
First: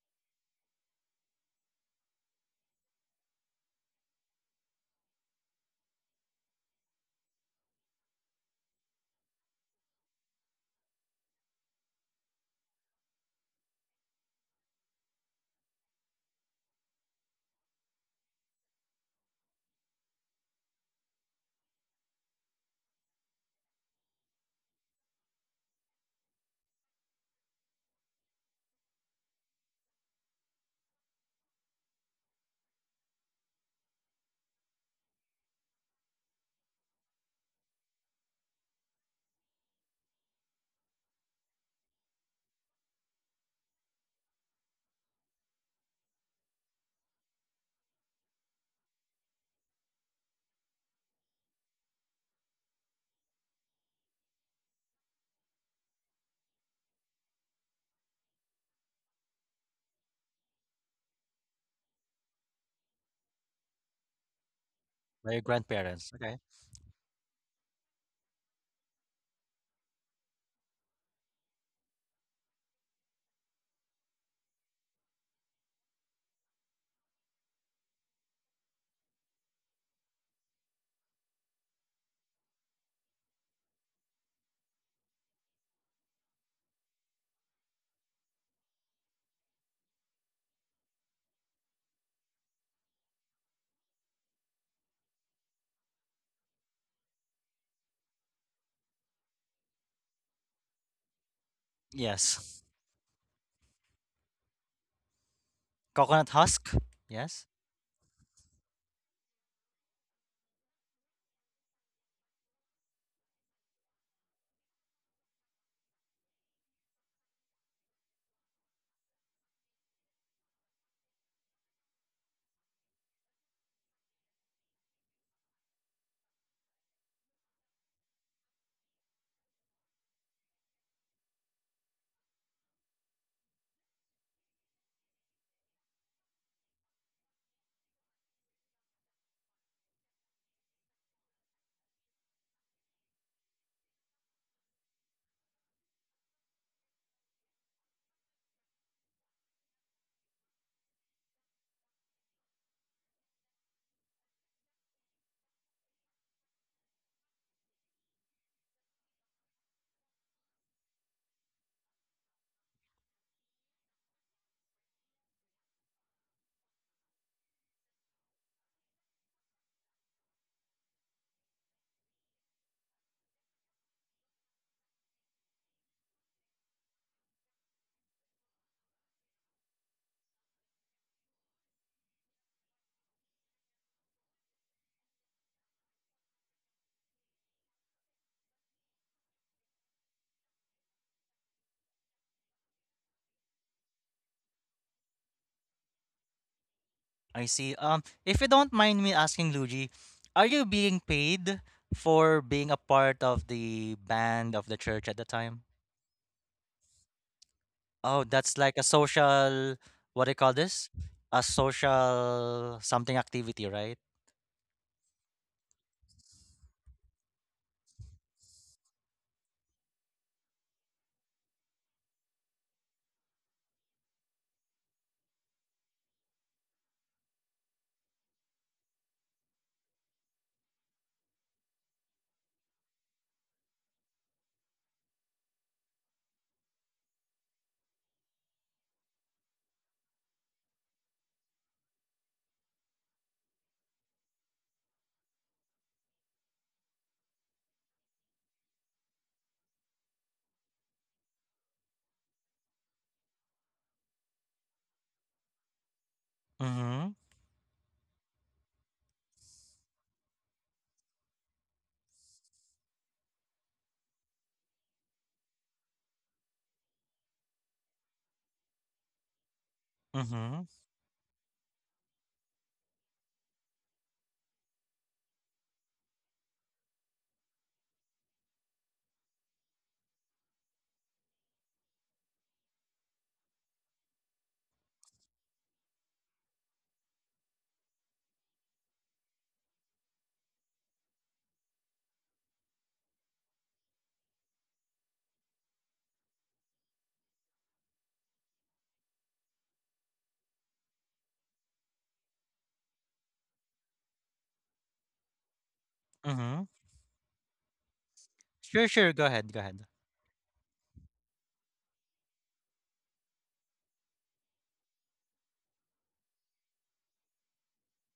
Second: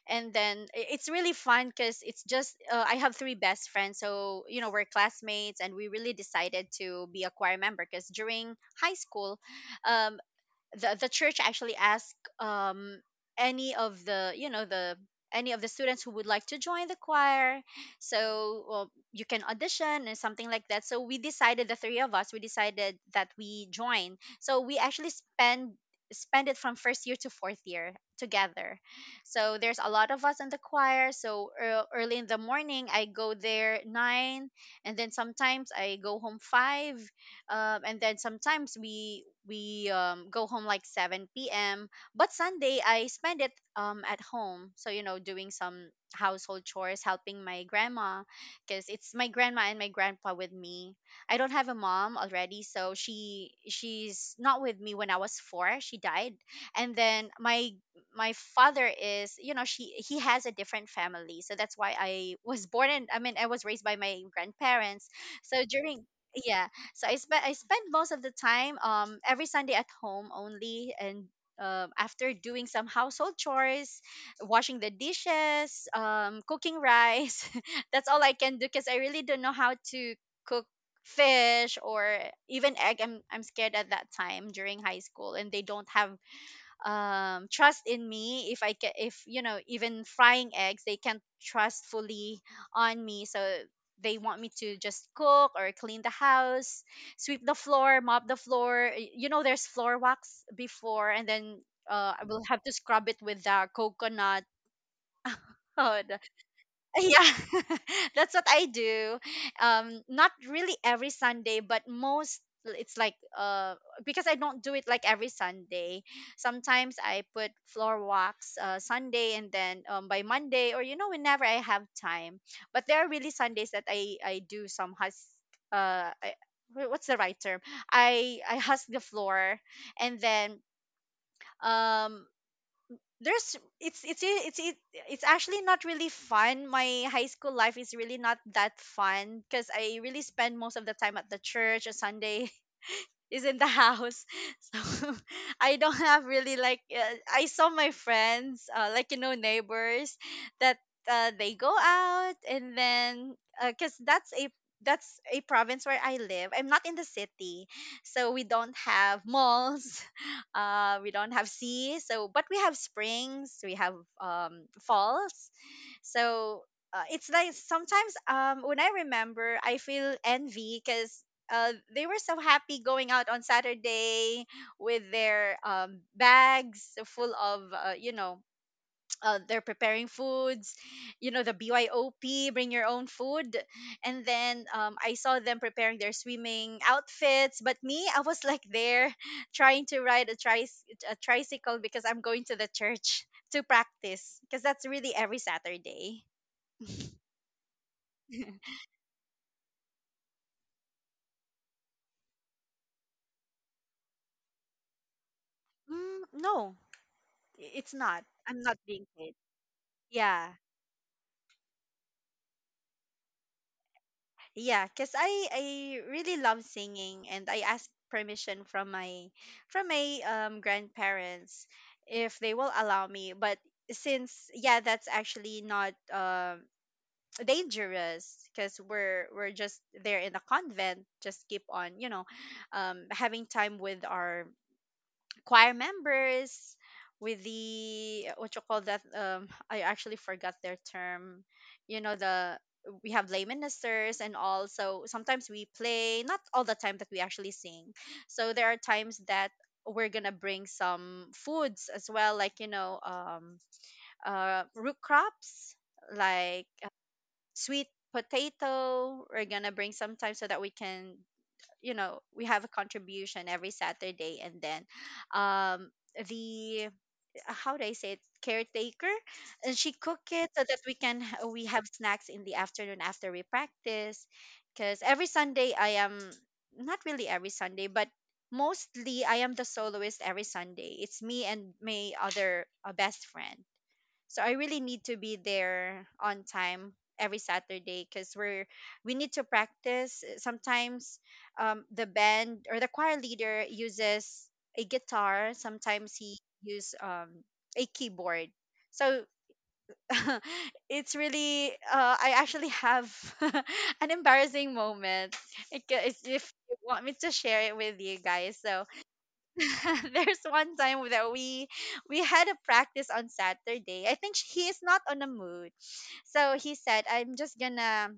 Speaker 2: And then it's really fun because it's just I have three best friends. So you know, we're classmates, and we really decided to be a choir member. Because during high school, um, the church actually asked any of the, you know, the any of the students who would like to join the choir. So, well, you can audition and something like that. So we decided, the three of us we decided that we join. So we actually spend it from first year to fourth year together. So there's a lot of us in the choir, so early in the morning I go there 9, and then sometimes I go home 5. And then sometimes we go home like 7 p.m. But Sunday I spend it at home. So you know, doing some household chores, helping my grandma. Because it's my grandma and my grandpa with me. I don't have a mom already, so she's not with me. When I was 4 she died. And then my father is, you know, she he has a different family. So that's why I was born, and I mean, I was raised by my grandparents.
Speaker 1: By your
Speaker 2: So during,
Speaker 1: grandparents. Okay.
Speaker 2: yeah, so I spent most of the time every Sunday at home only. And after doing some household chores, washing the dishes, cooking rice, that's all I can do, because I really don't know how to cook fish or even egg. I'm scared at that time during high school, and they don't have trust in me, if I can, if you know, even frying eggs, they can't trust fully on me. So they want me to just cook or clean the house, sweep the floor, mop the floor. You know there's floor wax before, and then I will have
Speaker 1: Yes.
Speaker 2: to scrub it with the coconut.
Speaker 1: Coconut husk.
Speaker 2: Yeah,
Speaker 1: Yes.
Speaker 2: that's what I do. Not really every Sunday but most. It's like because I don't do it like every Sunday. Sometimes I put floor walks Sunday, and then by Monday or you know whenever I have time. But there are really Sundays that I do some hus I, what's the right term, I husk the floor. And then um there's, it, it's actually not really fun. My high school life is really not that fun because I really spend most of the time at the church on Sunday, is in the house. So I don't have really like, I saw my friends like you know, neighbors that they go out. And then because that's a province where I live, I'm not in the city. So we don't have malls. We don't have sea. So, but we have springs, we have falls. So it's like sometimes when I remember I feel envy, because they were so happy going out on Saturday with their bags full of, you know, they're preparing foods, you know, the BYOP, bring your own food. And then I saw them preparing their swimming outfits. But me, I was like there trying to ride a, a tricycle, because I'm going to the church to practice, because that's really every Saturday.
Speaker 1: I see. If you don't mind me asking, Luigi, are you being paid for being a part of the band of the church at the time?
Speaker 2: Mm, no, it's
Speaker 1: Oh,
Speaker 2: not.
Speaker 1: that's like
Speaker 2: I'm
Speaker 1: a
Speaker 2: not being paid.
Speaker 1: social, what do you call
Speaker 2: Yeah.
Speaker 1: this? A social something activity, right?
Speaker 2: Yeah, cause I really love singing, and I ask permission from my grandparents if they will allow me. But since, yeah, that's actually not dangerous. Cause we're just there in a convent, just keep on you know, having time with our choir members, with the, what you call that, I actually forgot their term. You know the, we have lay ministers and all. So sometimes we play, not all the time that we actually sing. So there are times that we're gonna bring some foods as well, like you know, root crops, like
Speaker 1: Mm-hmm.
Speaker 2: sweet potato we're gonna bring sometime, so that we can, you know, we have a contribution every Saturday. And then um the, how do I say it, caretaker, and she cook it,
Speaker 1: Mm-hmm.
Speaker 2: so that we can, we have snacks in the afternoon after we practice. Because every Sunday I am, not really every Sunday, but mostly I am the soloist every Sunday. It's me and my other best friend. So I really need to be there on time every Saturday because we need to practice. Sometimes the band or the choir leader uses a guitar. Sometimes he use a keyboard. So it's really I actually have an embarrassing moment. If
Speaker 1: Mm-hmm.
Speaker 2: you want me to share it with you guys, so
Speaker 1: Sure, sure. Go ahead. Go ahead.
Speaker 2: there's one time that we had a practice on Saturday. I think he is not on a mood. So he said, "I'm just gonna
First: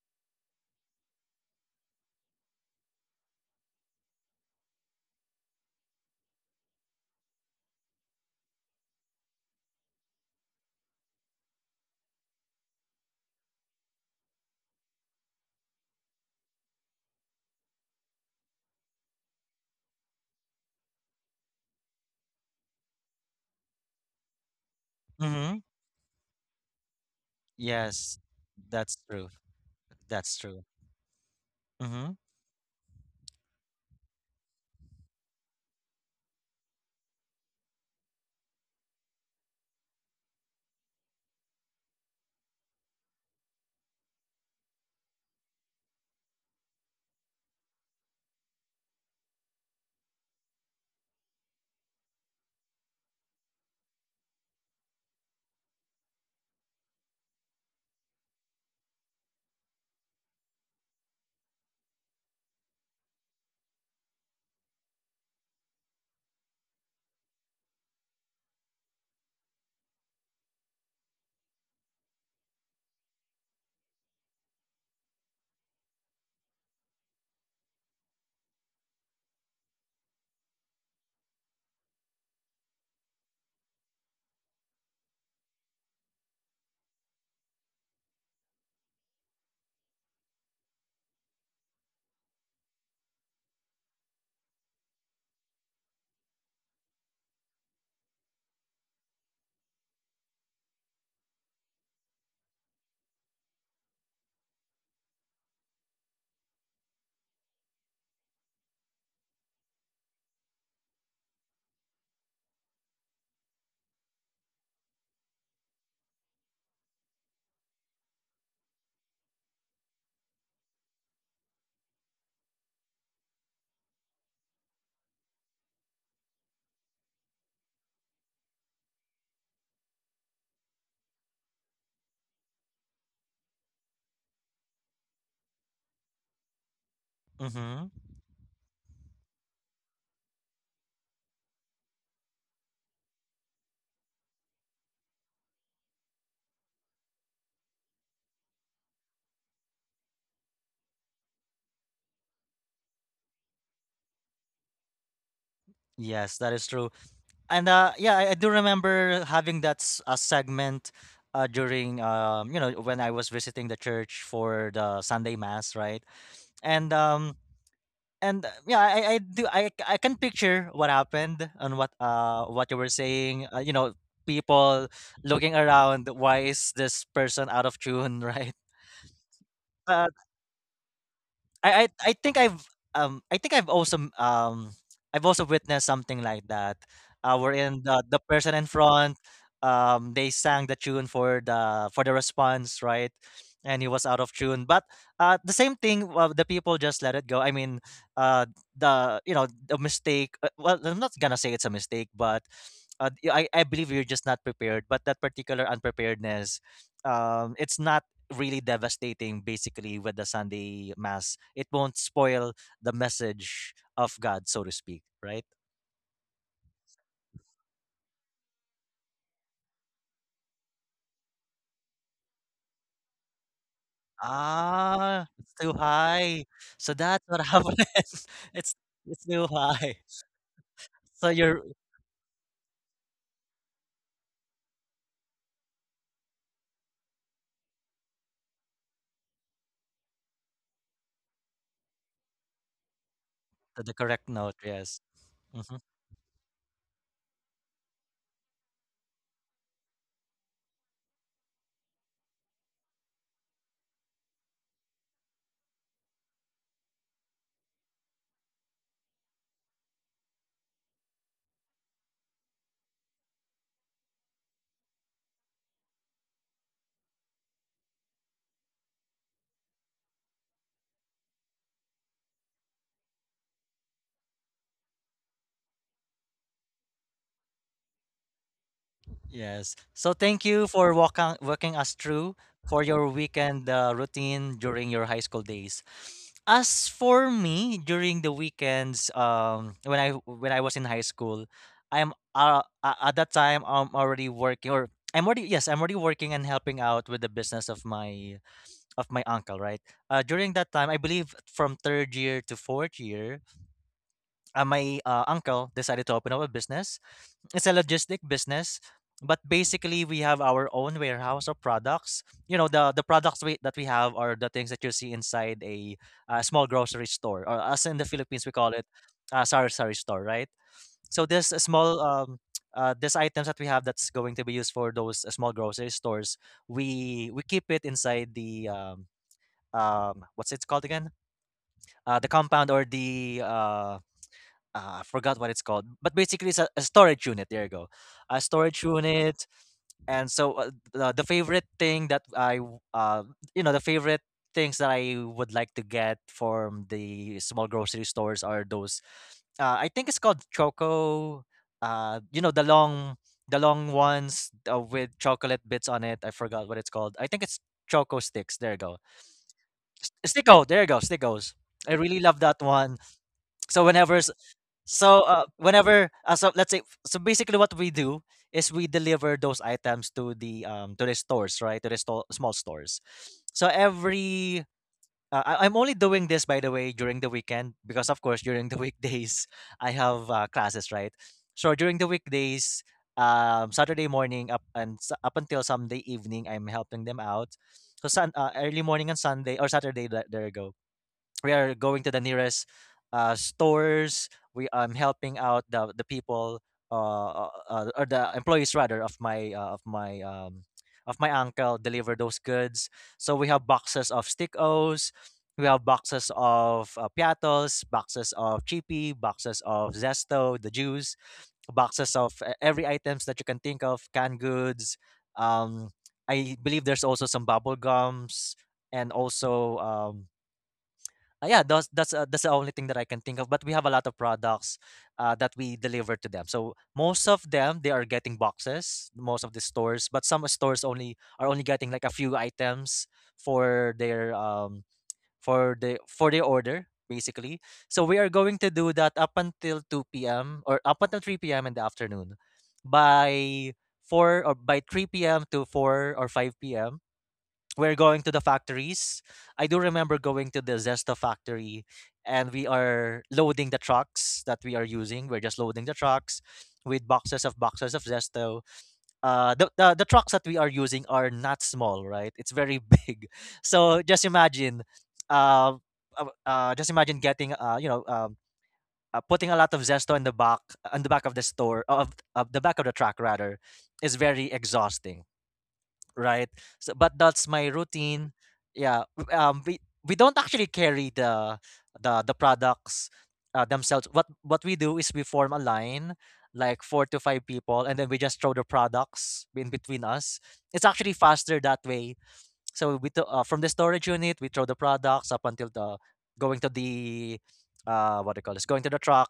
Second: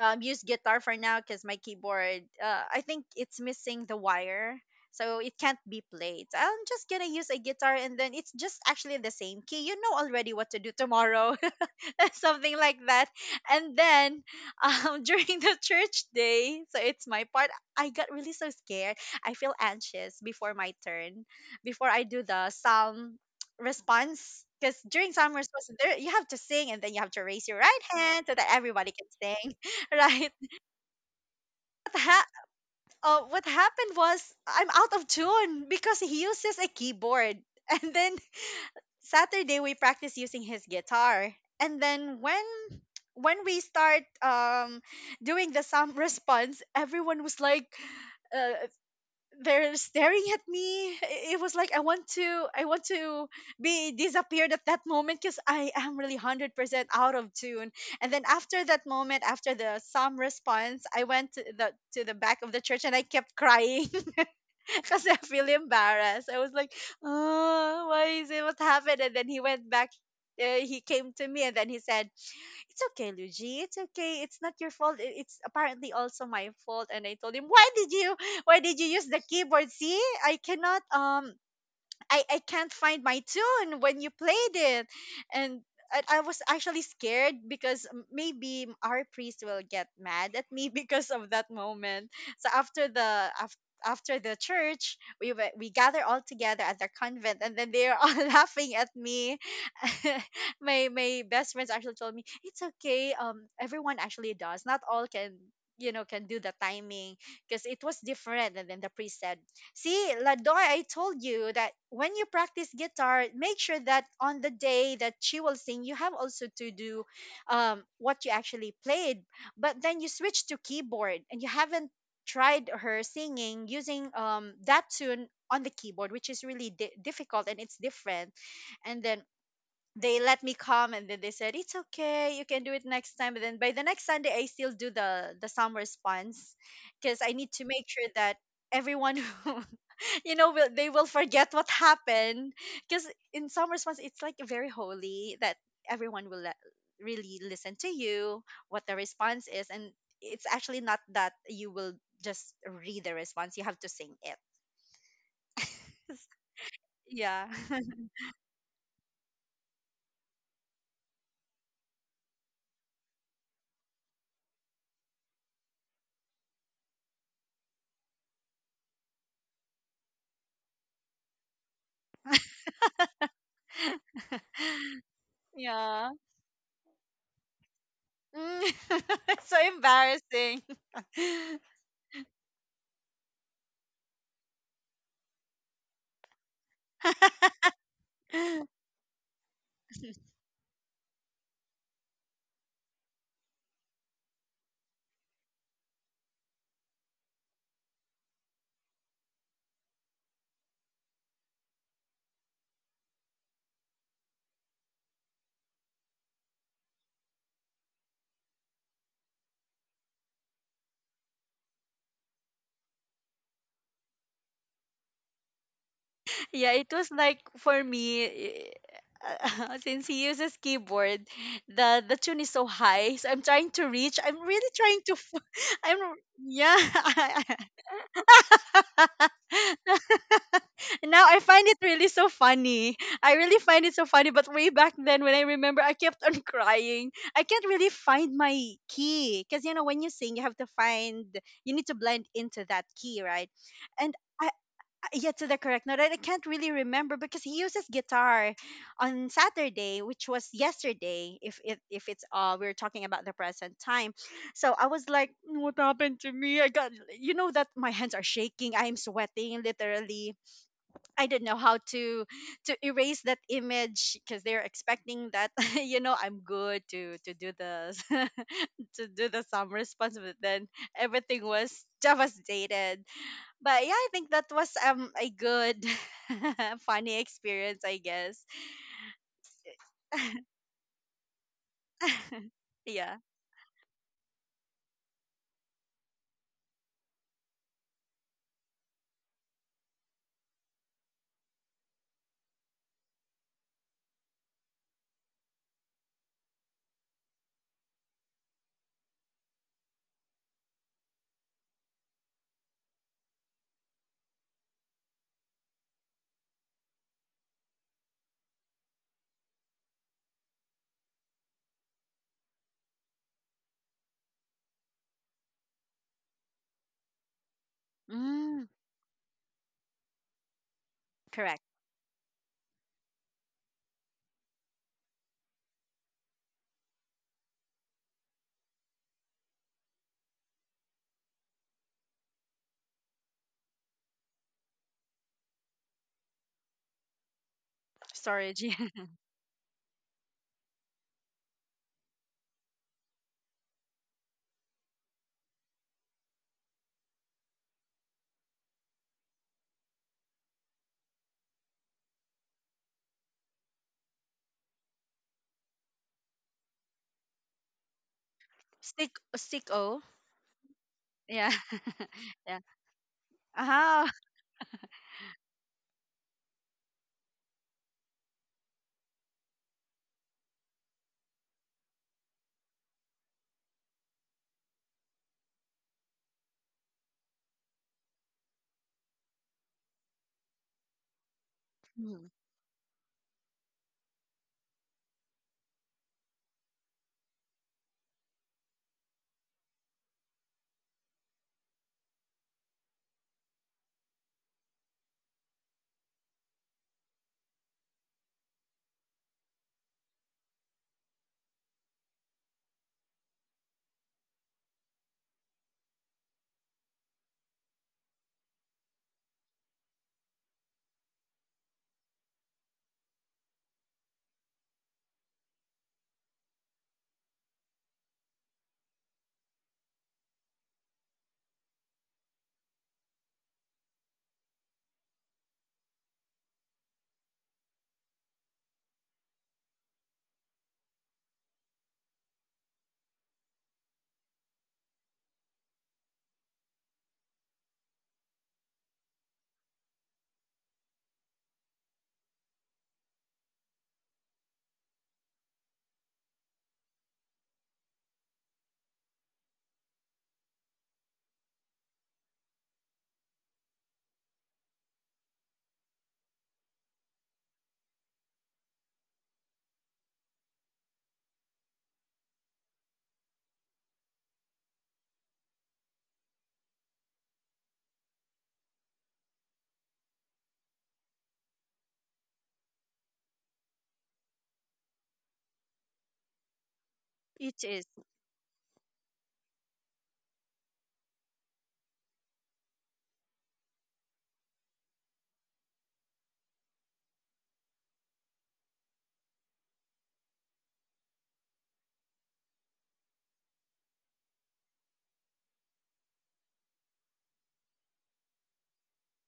Speaker 2: use guitar for now because my keyboard, I think it's missing the wire. So it can't be played. So I'm just gonna use a guitar, and then it's just actually the same key. You know already what to do tomorrow." Something like that. And then during the church day, so it's my part, I got really so scared. I feel anxious before my turn, before I do the psalm response. Because during psalm
Speaker 1: Mm-hmm.
Speaker 2: response, there, you have to sing and then you have to raise your right
Speaker 1: Yes,
Speaker 2: hand so that everybody
Speaker 1: that's
Speaker 2: can
Speaker 1: true.
Speaker 2: sing, right?
Speaker 1: That's true.
Speaker 2: What,
Speaker 1: Mm-hmm.
Speaker 2: ha- what happened was I'm out of tune because he uses a keyboard. And then Saturday we practice using his guitar. And then when we start doing the sum response, everyone was like, uh, they're staring at me. It was like I want to be disappeared at that moment because I am really 100% out of tune. And then after that moment, after the psalm response, I went to the back of the church and I kept crying because I feel embarrassed. I was like, "Oh, why is it? What happened?" And then he went back. He came to me and then he said, "It's okay, Luigi. It's okay. It's not your fault. It's apparently also my fault." And I told him, "Why did you? Why did you use the keyboard? See, I cannot. I can't find my tune when you played it." And I was actually scared because maybe our priest will get mad at me because of that moment. So after the church, we gather all together at the convent, and then they are all laughing at me. My best friends actually told me it's okay. Everyone actually does. Not all can you know can do the timing because it was different. And then the priest said, "See, Ladoy, I told you that when you practice guitar, make sure that on the day that she will sing, you have also to do what you actually played. But then you switch to keyboard and you haven't tried her singing using that tune on the keyboard, which is really difficult and it's different." And then they let me come and then they said, "It's okay, you can do it next time." And then by the next Sunday, I still do the summer response because I need to
Speaker 1: Mm-hmm.
Speaker 2: make sure that everyone you know will they will forget what happened, because in some response it's like very holy that everyone will really listen to you what the response is, and it's actually not that you will just read the response, you have to sing it. Yes.
Speaker 1: Yes, that is true.
Speaker 2: Yeah.
Speaker 1: And yeah, I do remember having that segment during when I was visiting the church for the Sunday mass, right? And um, and yeah, I do I, c- I can picture what happened and what you were saying. You know, people looking around.
Speaker 2: Yeah.
Speaker 1: Why is this person out of tune, right?
Speaker 2: Mm. So
Speaker 1: Uh,
Speaker 2: embarrassing.
Speaker 1: I I I think I've I think I've also I've also witnessed something like that. Wherein the person in front they sang the tune for the response, right, and he was out of tune. But the same thing. The people just let it go. I mean, uh the you know the mistake. Well, I'm not gonna say it's a mistake, but I believe you're just not prepared. But that particular unpreparedness, it's not really devastating basically with the Sunday mass. It won't spoil the message of God, so to speak, right?
Speaker 2: Yeah, it was like for me, eh, since he uses keyboard, the tune is so high. So I'm trying to reach. I'm really trying to.
Speaker 1: Ah, it's too
Speaker 2: I'm.
Speaker 1: high.
Speaker 2: Yeah.
Speaker 1: So that's what happened. It's it's too high.
Speaker 2: Now
Speaker 1: So
Speaker 2: I
Speaker 1: you're
Speaker 2: find it really so funny. I really find it so funny. But way back then, when I remember, I kept on crying. I can't really find my key because you know when you sing, you have to find. You need to blend into that key, right?
Speaker 1: to the
Speaker 2: And
Speaker 1: correct
Speaker 2: I.
Speaker 1: note, yes.
Speaker 2: Yeah, to the
Speaker 1: Mm-hmm.
Speaker 2: correct note. I can't really remember because he uses guitar on Saturday, which was yesterday. If it if it's we're talking about the present time, so I was like, "Mm, what happened to me? I got, you know, that my hands are shaking. I am sweating literally. I didn't know how to erase that image because they're expecting that you know I'm good to do the to do the sum response, but then everything was devastated." But yeah, I think that was a good funny experience, I guess.
Speaker 1: Yes. So thank you for walking us through for your
Speaker 2: Yeah.
Speaker 1: weekend routine during your high school days. As for me, during the weekends, when I was in high school, at that time I'm already, yes, I'm already working and helping out with the business of my uncle, right. During that time, I believe from 3rd year to 4th year, my uncle decided to open up a business, it's a logistic business, but basically we have our own warehouse of products. You know the products that we have are the things that you see inside a, uh, small grocery store, or us in the Philippines we
Speaker 2: Mm,
Speaker 1: call it a sari sari store, right? So this
Speaker 2: correct.
Speaker 1: small this items that we have that's going to be used for those small grocery stores, we keep it inside the what's it called again, the compound or the I forgot what it's called, but basically it's a storage unit. There you go, a
Speaker 2: Storage. Yeah.
Speaker 1: storage unit. And so the favorite thing that I, w- you know, the favorite things that I would like to get from the small grocery stores are those. I think it's called choco. You know the the long ones with chocolate bits on it. I forgot what it's called. I think it's choco sticks. There you go.
Speaker 2: Stick O.
Speaker 1: Sticko. There you go.
Speaker 2: Yeah.
Speaker 1: Stickos. I really love
Speaker 2: Yeah.
Speaker 1: that one. So
Speaker 2: Ah.
Speaker 1: whenever s- so whenever so let's say, so basically what we do is we deliver those items to the stores, right? To the small stores. So I'm only doing this, by the way, during the weekend because of course during the weekdays I have classes, right? So during the
Speaker 2: Mhm.
Speaker 1: weekdays Saturday morning up until Sunday evening I'm helping them out. So early morning and Sunday or Saturday, there you go, we are going to the nearest stores. We I'm helping out the people or the employees rather of my of my of my uncle deliver those goods. So we have boxes of stick O's, we have boxes of piatos, boxes of chippy, boxes of zesto, the juice, boxes of every items that you can think of, canned goods. Um, I believe there's also some bubble gums and also yeah, that's the only thing that I can think of. But we have a lot of products that we deliver to them. So most of them they are getting boxes, most of the stores. But some stores only are only getting like a few items for their for the for their order basically. So we are going to do that up until two p.m. or up until three p.m. in the afternoon. By four or by three p.m. to four or five p.m. we're going to the factories. I do remember going to the Zesto factory and we are loading the trucks that we are using. We're just loading the trucks with boxes of Zesto. The trucks that we are using are not small, right? It's very big. So uh, just imagine getting, putting a lot of Zesto in the back, on the back of of the back of the truck rather, is very exhausting, right? So, but that's
Speaker 2: It
Speaker 1: my
Speaker 2: is
Speaker 1: routine. Yeah, we don't actually carry the the products themselves. What we do is we form a line, like 4 to 5 people, and then we just throw the products in between us. It's actually faster that way. So from the storage unit, we throw the products up until the going to the what do you call this? Going to the truck,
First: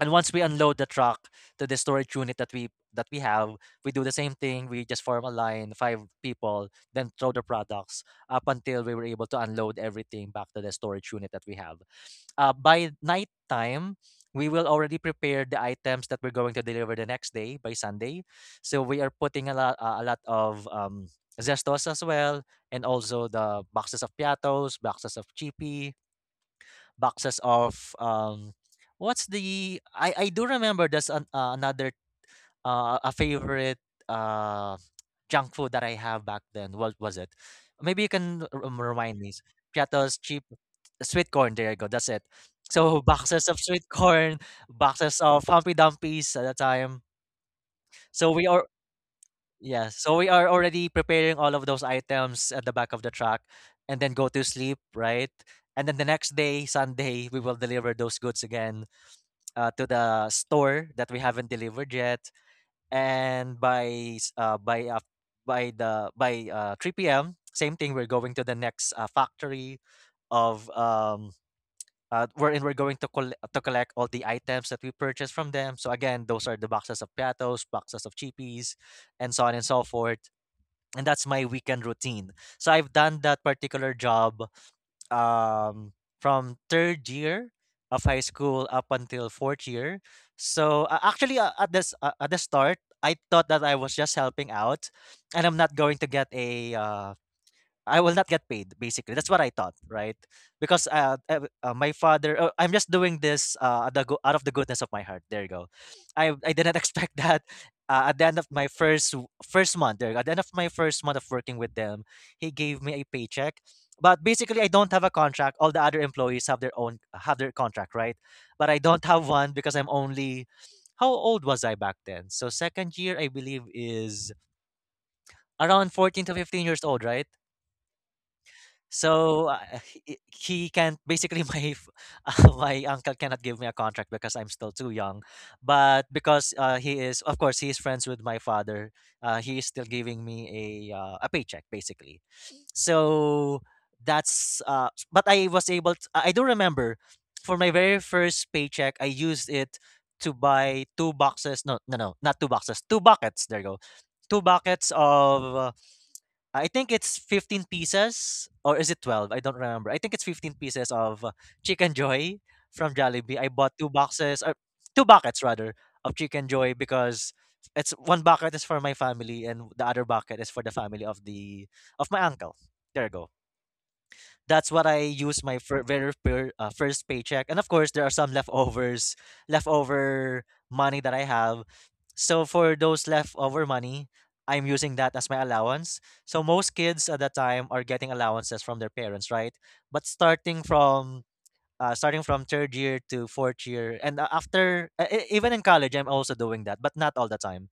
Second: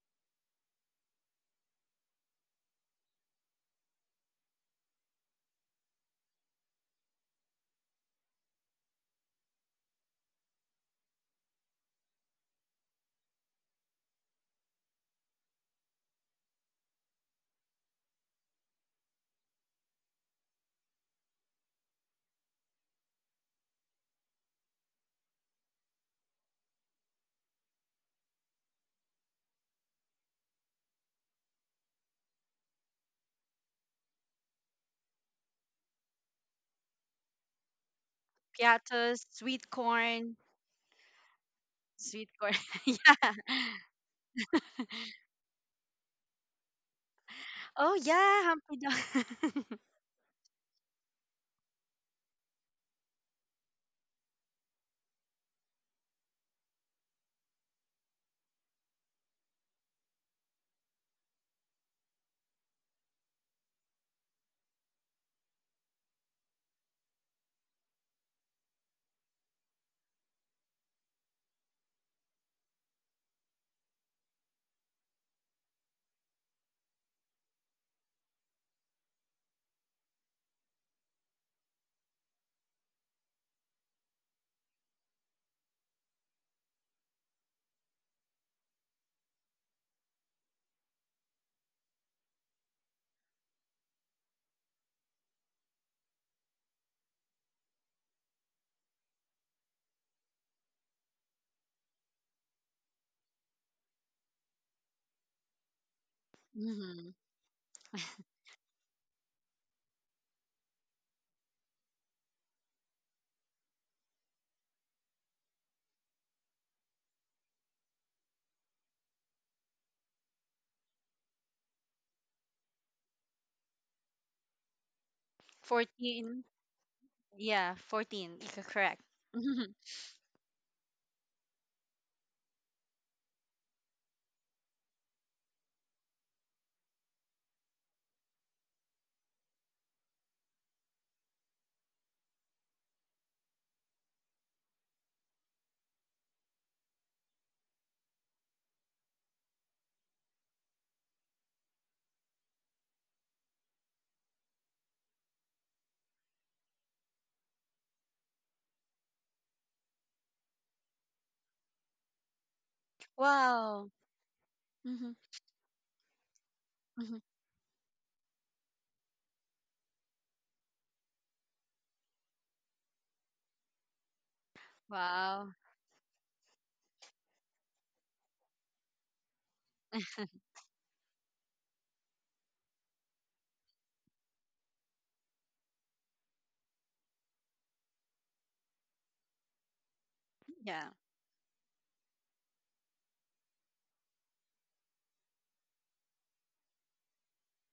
Speaker 1: and once we unload the truck to the storage unit that we have, we do the same thing, we just form a line, 5 people, then throw the products up until we were able to unload everything back to the storage unit that we have. By night time we will already prepare the items that we're going to deliver the next day by Sunday. So we are putting a lot of zestos as well, and also the boxes of piatos, boxes of chippy, boxes of what's the, I do remember there's an, another a favorite uh junk food that I have back then. What was it? Maybe you can remind
Speaker 2: piatos,
Speaker 1: me.
Speaker 2: sweet
Speaker 1: Piatos
Speaker 2: corn,
Speaker 1: cheap sweet corn. There you go. That's it.
Speaker 2: sweet corn.
Speaker 1: So
Speaker 2: Yeah.
Speaker 1: boxes of sweet corn, boxes of Humpy Dumpies at the time.
Speaker 2: Oh
Speaker 1: So
Speaker 2: yeah,
Speaker 1: we are
Speaker 2: Humpty Duck.
Speaker 1: yeah, so we are already preparing all of those items at the back of the truck and then go to sleep, right? And then the next day, Sunday, we will deliver those goods again to the store that we haven't delivered yet. And by s- by the by 3 p.m., same thing. We're going to the next factory of wherein we're going to to collect all the items that we purchased from them. So again, those are the boxes of piatos, boxes of cheapies, and so on and so forth, and that's my weekend routine. So I've done that particular job um, from third year of high school up until fourth year. So actually, at the start, I thought that I was just helping out, and I'm not going to get a I will not get paid, basically. That's what I thought, right? Because my father, I'm just doing this out of the out of the goodness of my heart. There you go. I didn't
Speaker 2: Hmm.
Speaker 1: expect that. At the end of my first w- first month, there, you go. At the end of my first month of working with them, he gave me a paycheck. But basically, I don't have a contract. All the other employees have their own have their contract, right? But I don't have one because I'm only, how old was I back then? So second year, I believe, is around 14 to
Speaker 2: 14.
Speaker 1: 15 years old, right?
Speaker 2: Yeah, 14. Yeah, correct.
Speaker 1: So he can't basically my uncle cannot give me a contract because I'm still too young. But because he is, of course he is friends with my father, he is still giving me a paycheck basically. So that's but I was able to, I do remember, for my very first paycheck I used it to buy two boxes, no, not two boxes, two buckets, there you go, two buckets of I think it's 15 pieces or is it 12? I don't remember. I think it's 15 pieces of Chicken Joy from Jollibee. I bought
Speaker 2: Wow.
Speaker 1: two boxes or two
Speaker 2: Hmm.
Speaker 1: buckets rather of Chicken Joy,
Speaker 2: Hmm.
Speaker 1: because it's one bucket is for my family and the other bucket is for the family of the of my uncle. There you go, that's what I use
Speaker 2: Wow.
Speaker 1: my first paycheck. And of course, there are some leftovers, leftover money that I have. So for those leftover money, I'm using that as my allowance. So most kids at that time are getting allowances from their parents, right? But
Speaker 2: Yeah.
Speaker 1: starting from third year to fourth year, and even in college I'm also doing that but not all the time.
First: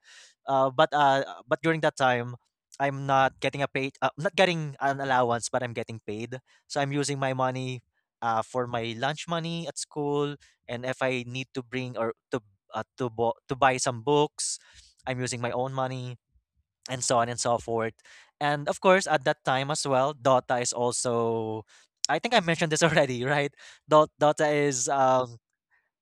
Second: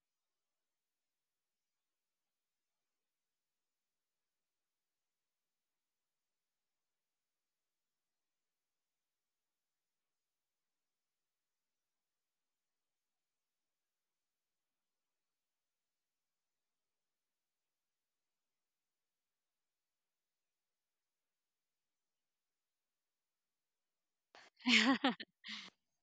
Speaker 1: But but during that time I'm not getting a paid, not getting an allowance but I'm getting paid. So I'm using my money for my lunch money at school, and if I need to bring or to to buy some books, I'm using my own money, and so on and so forth. And of course, at that time as well, Dota is also, I think I mentioned this already, right? Dota is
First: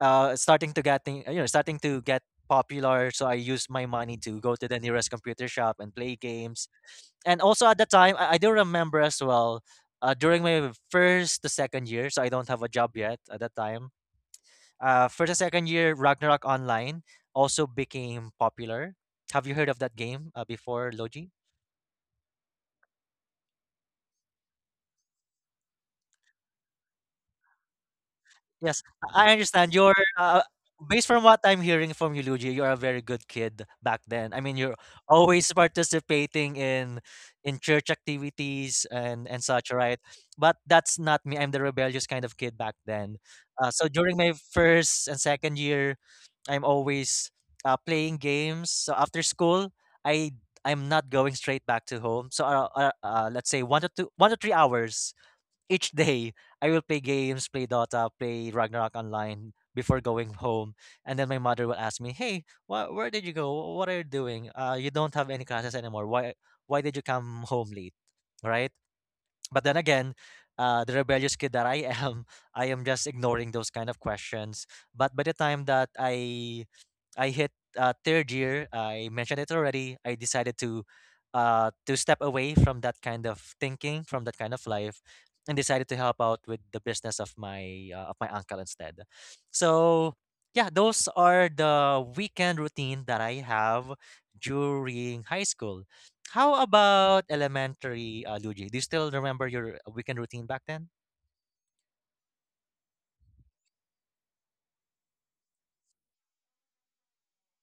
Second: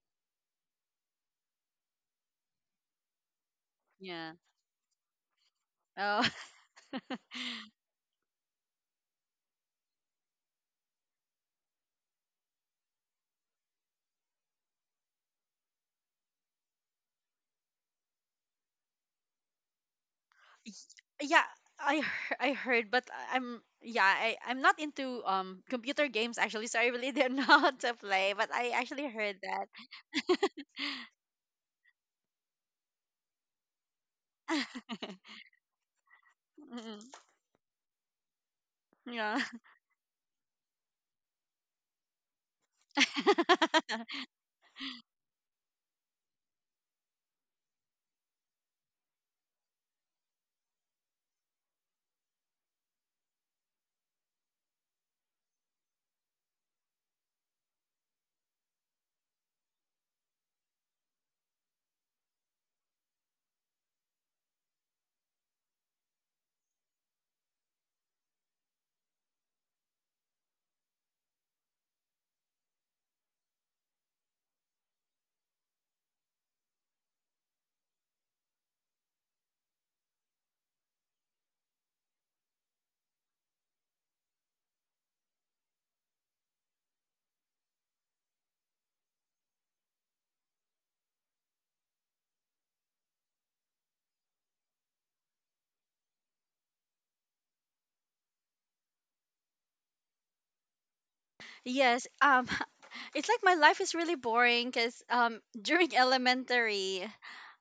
Speaker 1: starting to getting, you know, starting to get popular. So I used my money
Speaker 2: Yeah.
Speaker 1: to go to the nearest computer shop and play
Speaker 2: Oh.
Speaker 1: games. And also at the time, I do remember as well. During my first to second year, so I don't have a job yet at that time. First to second year, Ragnarok Online also became popular. Have you heard of that game
Speaker 2: Y-
Speaker 1: before, Logi?
Speaker 2: yeah, I heard, but I'm. Yeah, I'm not into computer games actually, so I really don't know how to play, but I
Speaker 1: Yes,
Speaker 2: actually
Speaker 1: I
Speaker 2: heard that.
Speaker 1: understand. You're based from what I'm hearing from you, Luigi, you're a very good kid back then. I mean, you're always participating
Speaker 2: Mm,
Speaker 1: in church activities
Speaker 2: yeah.
Speaker 1: and such, right? But that's not me. I'm the rebellious kind of kid back then. So during my first and second year, I'm always playing games. So after school, I I'm not going straight back to home. So let's say one to two, 1 to 3 hours each day I will play games, play Dota, play Ragnarok online before going home, and then my mother will ask me, "Hey, where did you go? What are you doing? You don't have any classes anymore. Why did you come home late?" Right? But then again, the rebellious kid that I am, I am just ignoring those kind of questions. But by the time that I hit third year, I mentioned it already, I decided to step away from that kind of thinking, from that kind of life, and decided to help out with the business of my uncle instead. So yeah, those are the weekend routine that I have during high school. How about elementary, Luigi? Do you still remember your weekend routine back then?
Speaker 2: Yes, it's like my life is really boring because during elementary,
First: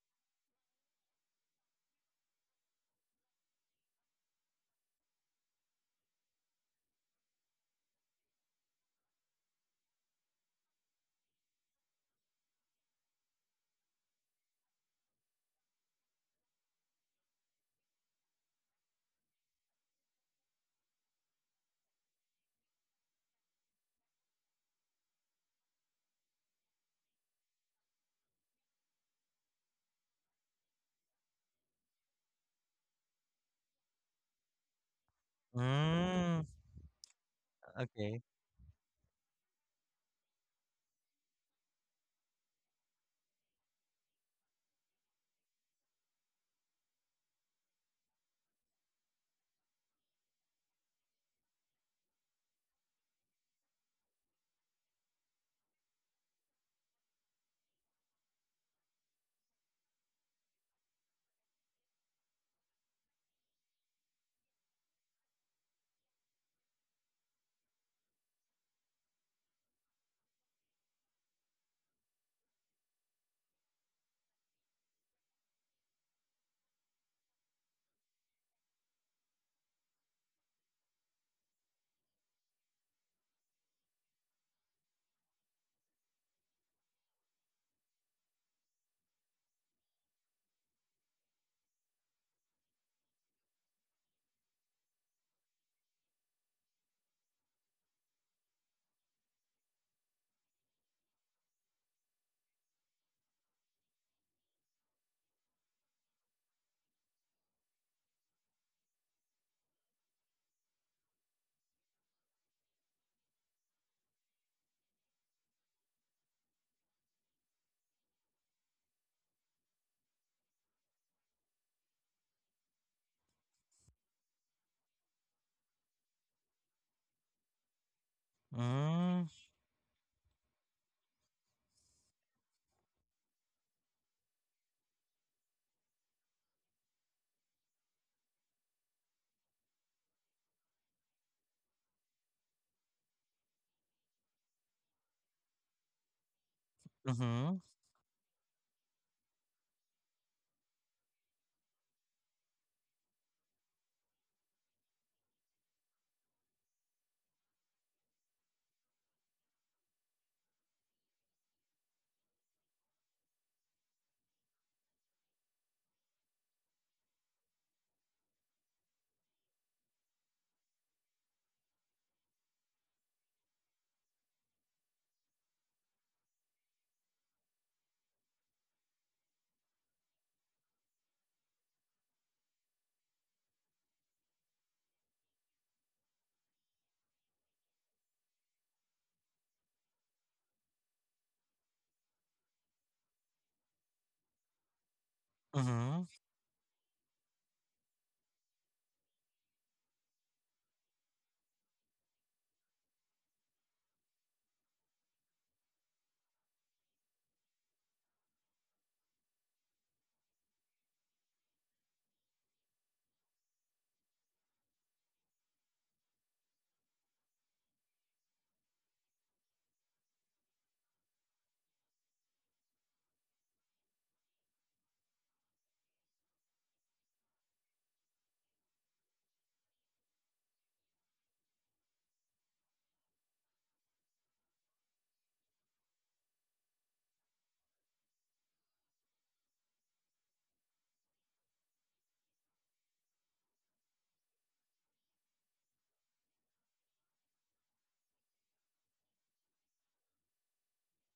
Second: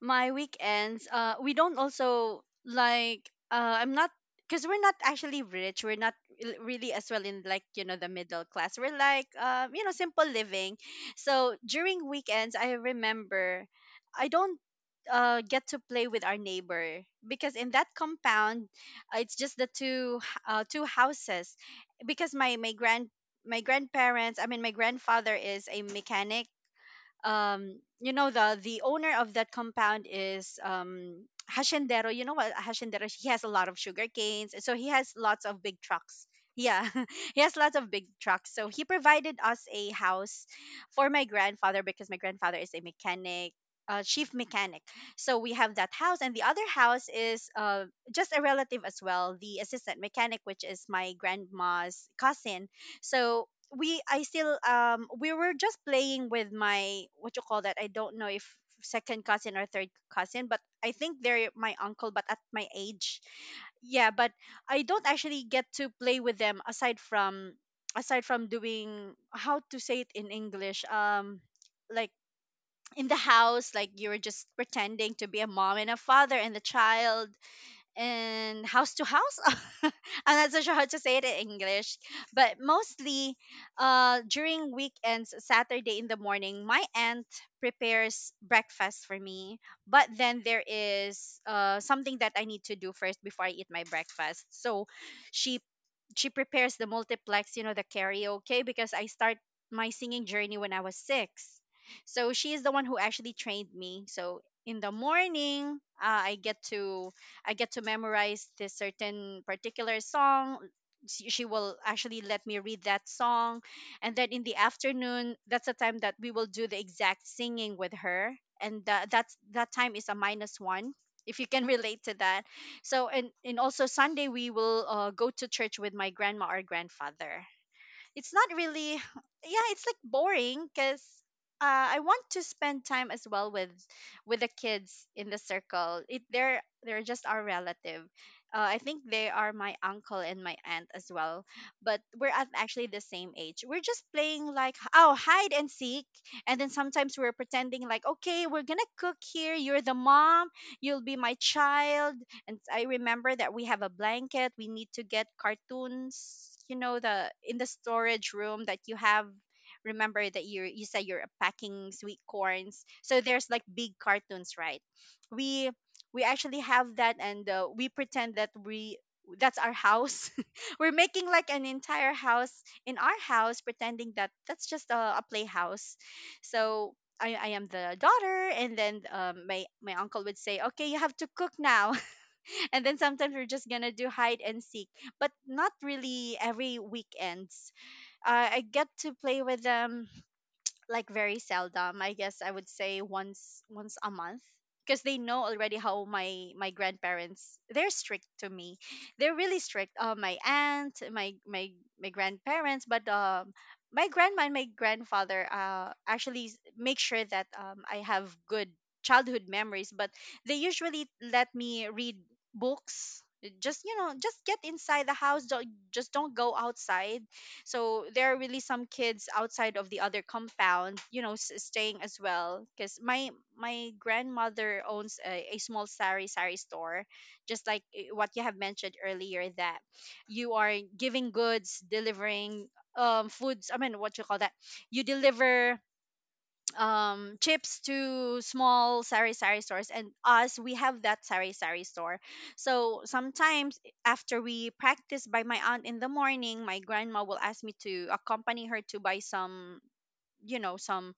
Speaker 2: my weekends, we don't also like, I'm not, because we're not actually rich. We're not really as well in like you know the middle class. We're like, you know, simple living. So during weekends, I remember I don't get to play with our neighbor, because in that compound, it's just the two houses, because my grandparents, I mean my grandfather is a mechanic. You know, the owner of that compound is Haciendero. You know what Haciendero? He has a lot of sugar canes, so he has lots of big trucks.
Speaker 1: Mm,
Speaker 2: Yeah, he has lots of big
Speaker 1: okay.
Speaker 2: trucks. So he provided us a house for my grandfather because my grandfather is a mechanic, chief mechanic. So we have that house, and the other house is, just a relative as well, the assistant mechanic, which is my grandma's cousin. So we I still, we were just playing with my, what you call that? I don't know if second cousin or third cousin, but I think they're my uncle, but at my age. Yeah, but I don't actually get to play with them aside from doing, how to say it in English, like in the house, like you were just pretending to be a mom and a father and a child, in house to house. I'm not so sure how to say it in English, but mostly, during weekends, Saturday in the morning, my aunt prepares breakfast for me. But then there is, something that I need to do first before I eat my breakfast. So she she prepares the multiplex, you know, the karaoke, because I start my singing journey when I was six. So she is the one who actually trained me. So in the morning, I get to memorize this certain particular song. She will actually let me read that song, and then in the afternoon, that's the time that we will do the exact singing with her, and that time is a minus one. If you can relate to that. So and also Sunday we will go to church with my grandma or grandfather. It's not really.
Speaker 1: Mm,
Speaker 2: Yeah, it's like boring because, I want to spend time as well with the kids in the circle. It They're just our relative. I think they are my uncle and my aunt as well, but we're at actually the same age. We're just playing like, oh, hide and seek, and then sometimes we're
Speaker 1: mm-hmm,
Speaker 2: pretending like, okay, we're gonna cook here. You're the mom, you'll be my child. And I remember that we have a blanket. We need to get cartoons, you know, the in the storage room that you have. Remember that you said you're packing sweet corns. So there's like big cartoons, right? We we actually have that, and we pretend that we that's our house. We're making like an entire house in our house, pretending that that's just a playhouse. So I am the daughter, and then my uncle would say, "Okay, you have to cook now." And then sometimes we're just gonna do hide and seek, but not really every weekends. I get to play with them like very seldom. I guess I would say once a month because they know already
Speaker 1: mm-hmm,
Speaker 2: how my grandparents they're strict to me. They're really strict. My aunt, my grandparents, but my grandma and my grandfather actually make sure that I have good childhood memories, but they usually let me read books. Just, you know, just get inside the house. Don't, Just don't go outside. So there are really some kids outside of the other compound, you know, staying as well. Because my grandmother owns a small sari sari store, just like, eh, what you have mentioned earlier, that you are giving goods, delivering foods. I mean, what you call that? You deliver chips to small sari sari stores, and us, we have that sari sari store. So sometimes after we practice by my aunt in the morning, my grandma will ask me to accompany her to buy some, you know, some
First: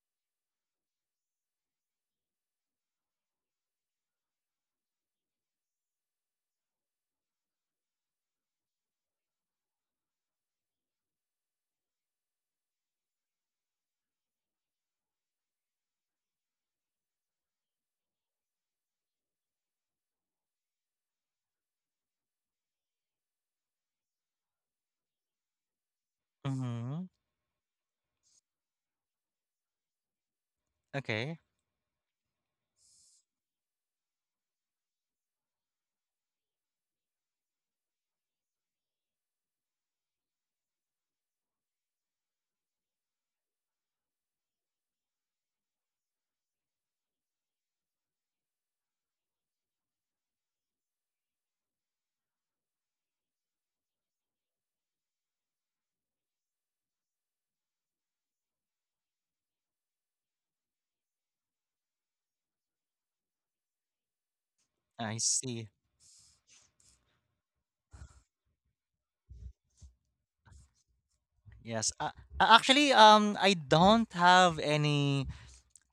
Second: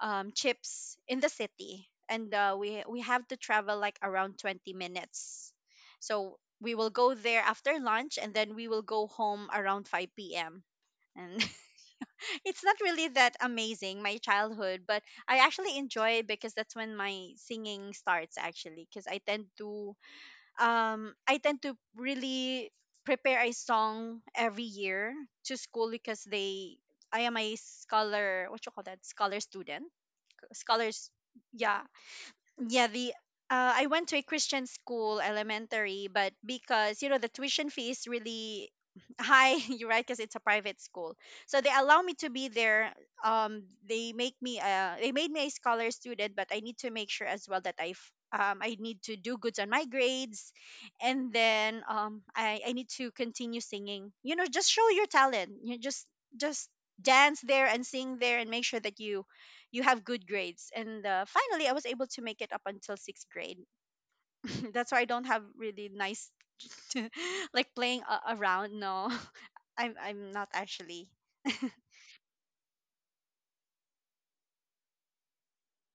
Speaker 2: chips in the city, and we have to travel like around 20 minutes. So we will go there after lunch and then we will go home around 5 p.m. And it's not really that amazing, my childhood, but I actually enjoy it because that's when my singing starts actually, because I tend to really prepare a song every year to school because they,
Speaker 1: mm-hmm.
Speaker 2: I am a scholar, what you call that, scholar student, scholar's.
Speaker 1: Okay,
Speaker 2: Yeah. Yeah. The, I went to a Christian school elementary, but because you know the tuition fee is really high you're right, because it's a private school. So they allow me to be there. They make me they made me a scholar student, but I need to make sure as well that I need to do goods on my grades. And then I need to continue singing, you know, just show your talent. You just dance there and sing there and make sure that you have good grades. And finally, I was able to make it up until sixth grade. That's why I
Speaker 1: I
Speaker 2: don't have
Speaker 1: see.
Speaker 2: really nice, like playing around. No, I'm not actually.
Speaker 1: Yes. Actually, I don't have any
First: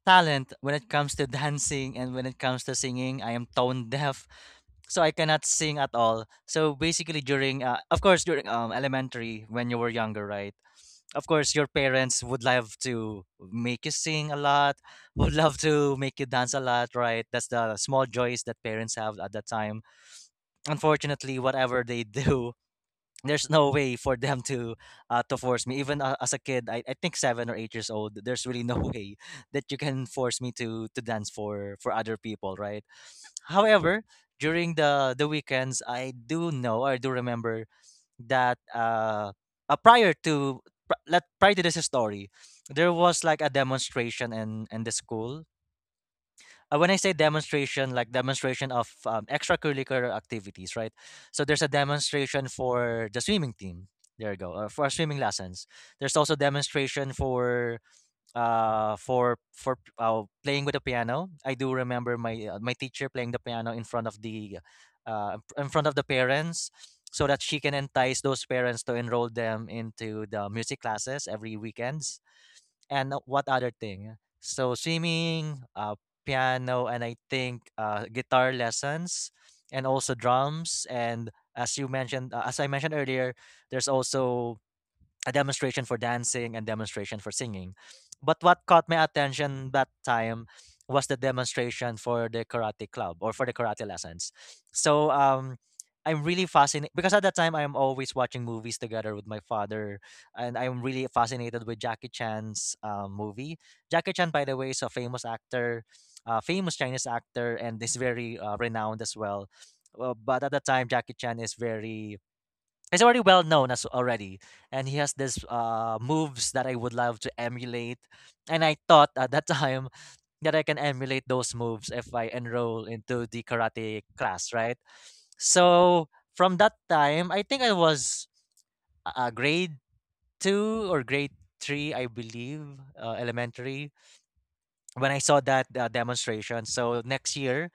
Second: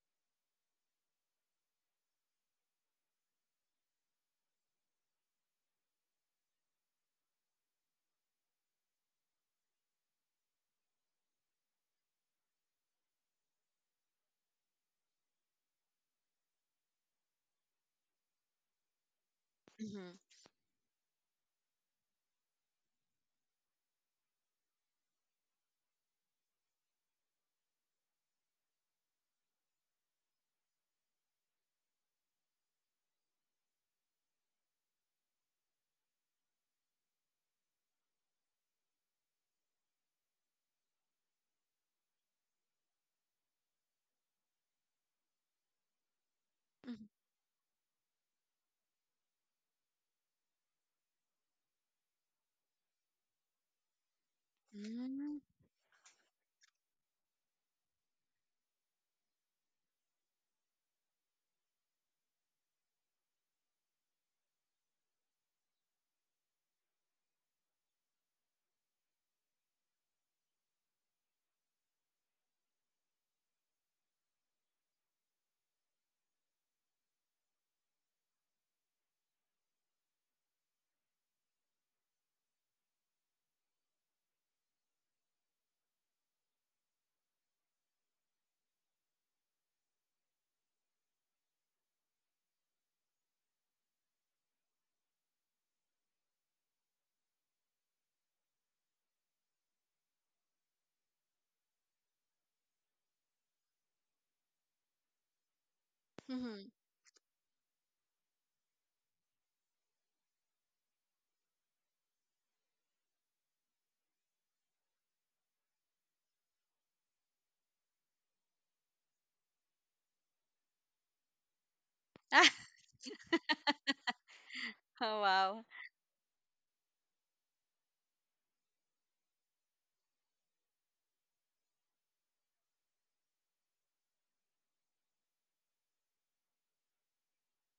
Speaker 1: talent when it comes to dancing and when it comes to singing. I am tone deaf, so I cannot sing at all. So basically, during of course during elementary when you were younger, right? Of course, your parents would love to make you sing a lot, would love to make you dance a lot, right? That's the small joys that parents have at that time.
Speaker 2: Mm-hmm.
Speaker 1: Unfortunately, whatever they do, there's no way for them to force me, even as a kid, I think 7 or 8 years old, there's really no way that you can force me to dance for other people, right? However, during the weekends, I do know, I do remember that prior to pri- let prior to this story, there was like a demonstration in the school. When I say demonstration, like demonstration of extracurricular activities, right? So there's a demonstration for the swimming team. There you go. For swimming
Speaker 2: Mm-hmm.
Speaker 1: lessons, there's also demonstration for playing with the piano. I do remember my my teacher playing the piano in front of the in front of the parents, so that she can entice those parents to enroll them into the music classes every weekends. And what other thing? So swimming, piano, and I think guitar lessons, and also drums. And as you mentioned, as I mentioned earlier, there's also a demonstration for dancing and demonstration for singing. But what caught my attention that time was the demonstration for the karate club or for the karate lessons. So I'm really fascinated because at that time I'm always watching movies together with my father, and I'm really fascinated with Jackie Chan's movie. Jackie Chan, by the way, is a famous actor, famous Chinese actor, and is very renowned as well. Well, but at the time Jackie Chan is very, he's already well known as already, and he has this moves that I would love to emulate, and I thought at that time that I can emulate those moves if I enroll into the karate class, right?
Speaker 2: Oh, wow.
Speaker 1: So from that time, I think I was grade two or grade three I believe, elementary, when I saw that demonstration. So next year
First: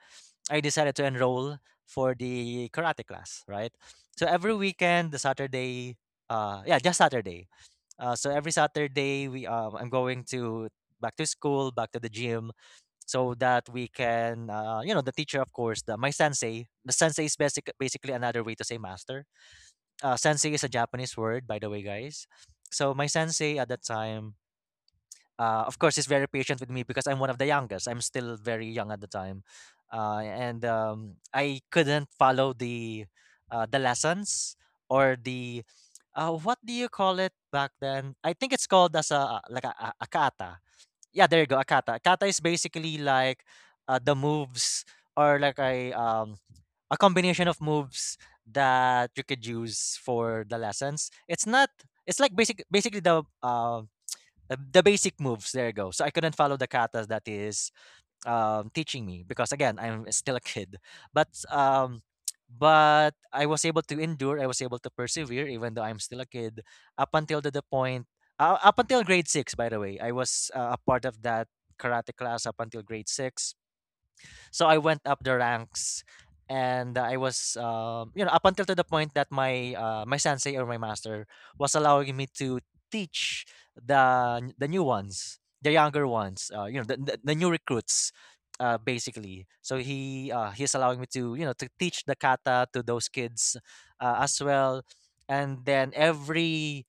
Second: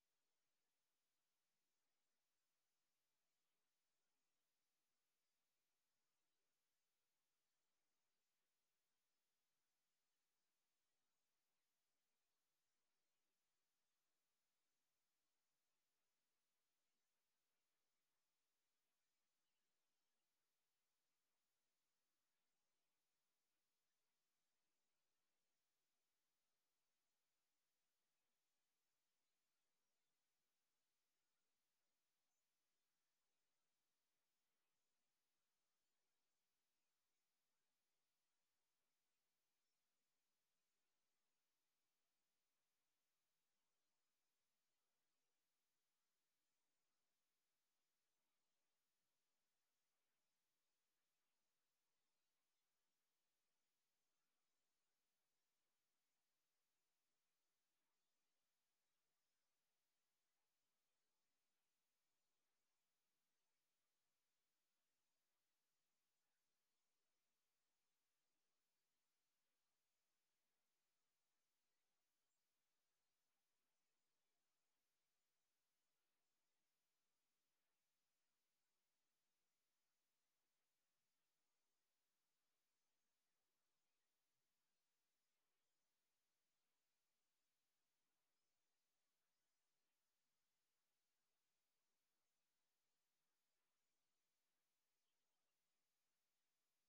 Speaker 1: I decided to enroll for the karate class, right? So every weekend, the Saturday, yeah, just Saturday. So every Saturday, we I'm going to back to school, back to the gym, so that we can, you know, the teacher, of course, the my sensei. The sensei is basically another way to say master. Sensei is a Japanese word, by the way, guys. So my sensei at that time, of course, he's very patient with me because I'm one of the youngest. I'm still very young at the time, and I couldn't follow the lessons or the what do you call it back then? I think it's called as a like a kata. Yeah, there you go. A kata. Kata is basically like the moves or like a combination of moves that you could use for the lessons. It's not, it's like basically the the basic moves. There you go. So I couldn't follow the katas that is teaching me because again, I'm still a kid. But but I was able to endure. I was able to persevere, even though I'm still a kid, up until to the point up until grade six. By the way, I was a part of that karate class up until grade six, so I went up the ranks, and I was, you know, up until to the point that my my sensei or my master was allowing me to teach the new ones, the younger ones, you know, the new recruits. Basically, so he's allowing me to, you know, to teach the kata to those kids as well. And then every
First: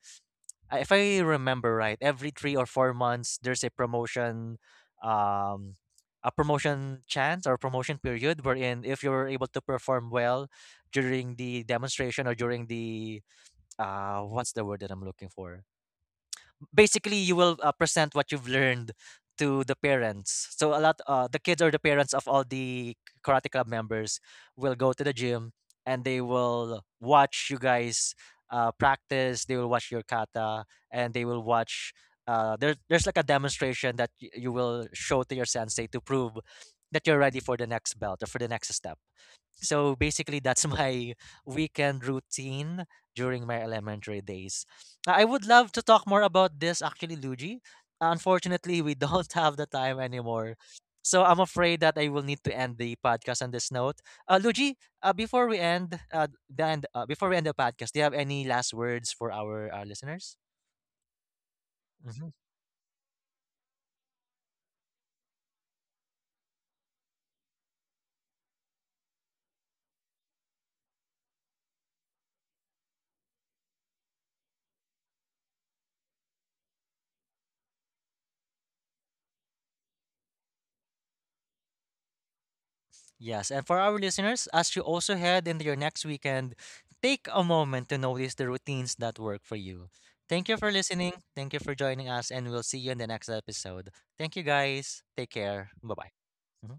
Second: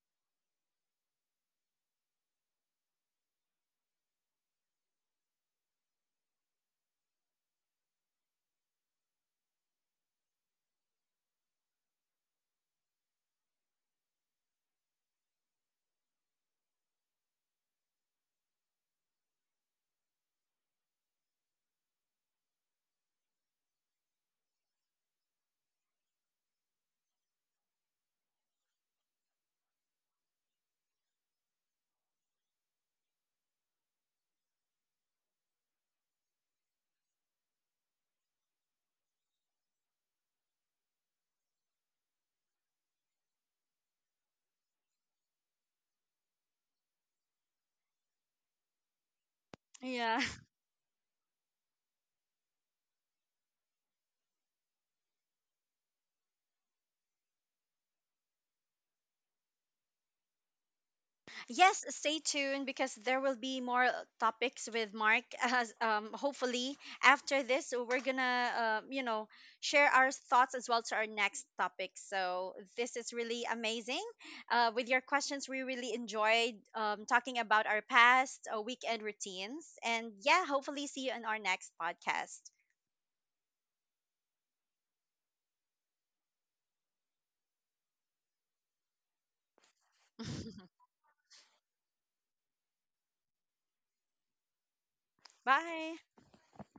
Speaker 1: if I remember right, every 3 or 4 months there's um, a promotion chance or promotion period wherein if you're able to perform well during the demonstration or during the what's the word that I'm looking for? Basically you will present what you've learned to the parents, so a lot, the kids or the parents of all the karate club members will go to the gym, and they will watch you guys practice, they will watch your kata, and they will watch there, there's like a demonstration that you will show to your sensei to prove that you're ready for the next belt or for the next step. So basically, that's my weekend routine during my elementary days. I would love to talk more about this, actually, Luigi. Unfortunately, we don't have the time
Speaker 2: Yeah.
Speaker 1: anymore. So I'm afraid that I will need to end the podcast on this note. Luigi, uh, before we end, uh, before we end the podcast, do you have any last words for our listeners?
Speaker 2: Yes, stay
Speaker 1: Mm-hmm.
Speaker 2: tuned because there will be more topics with Mark. As, hopefully after this, so we're gonna, you know, share our thoughts as well to our next topic. So this is really amazing. With your questions, we really enjoyed talking about our past weekend routines, and yeah, hopefully see you on our next podcast.
Speaker 1: Yes, and for our listeners, as you also head into your next weekend, take a moment to notice the routines that work for you. Thank you for listening. Thank you for joining us, and we'll see you in the next episode. Thank you guys. Take care.
Speaker 2: Bye.
Speaker 1: Bye bye.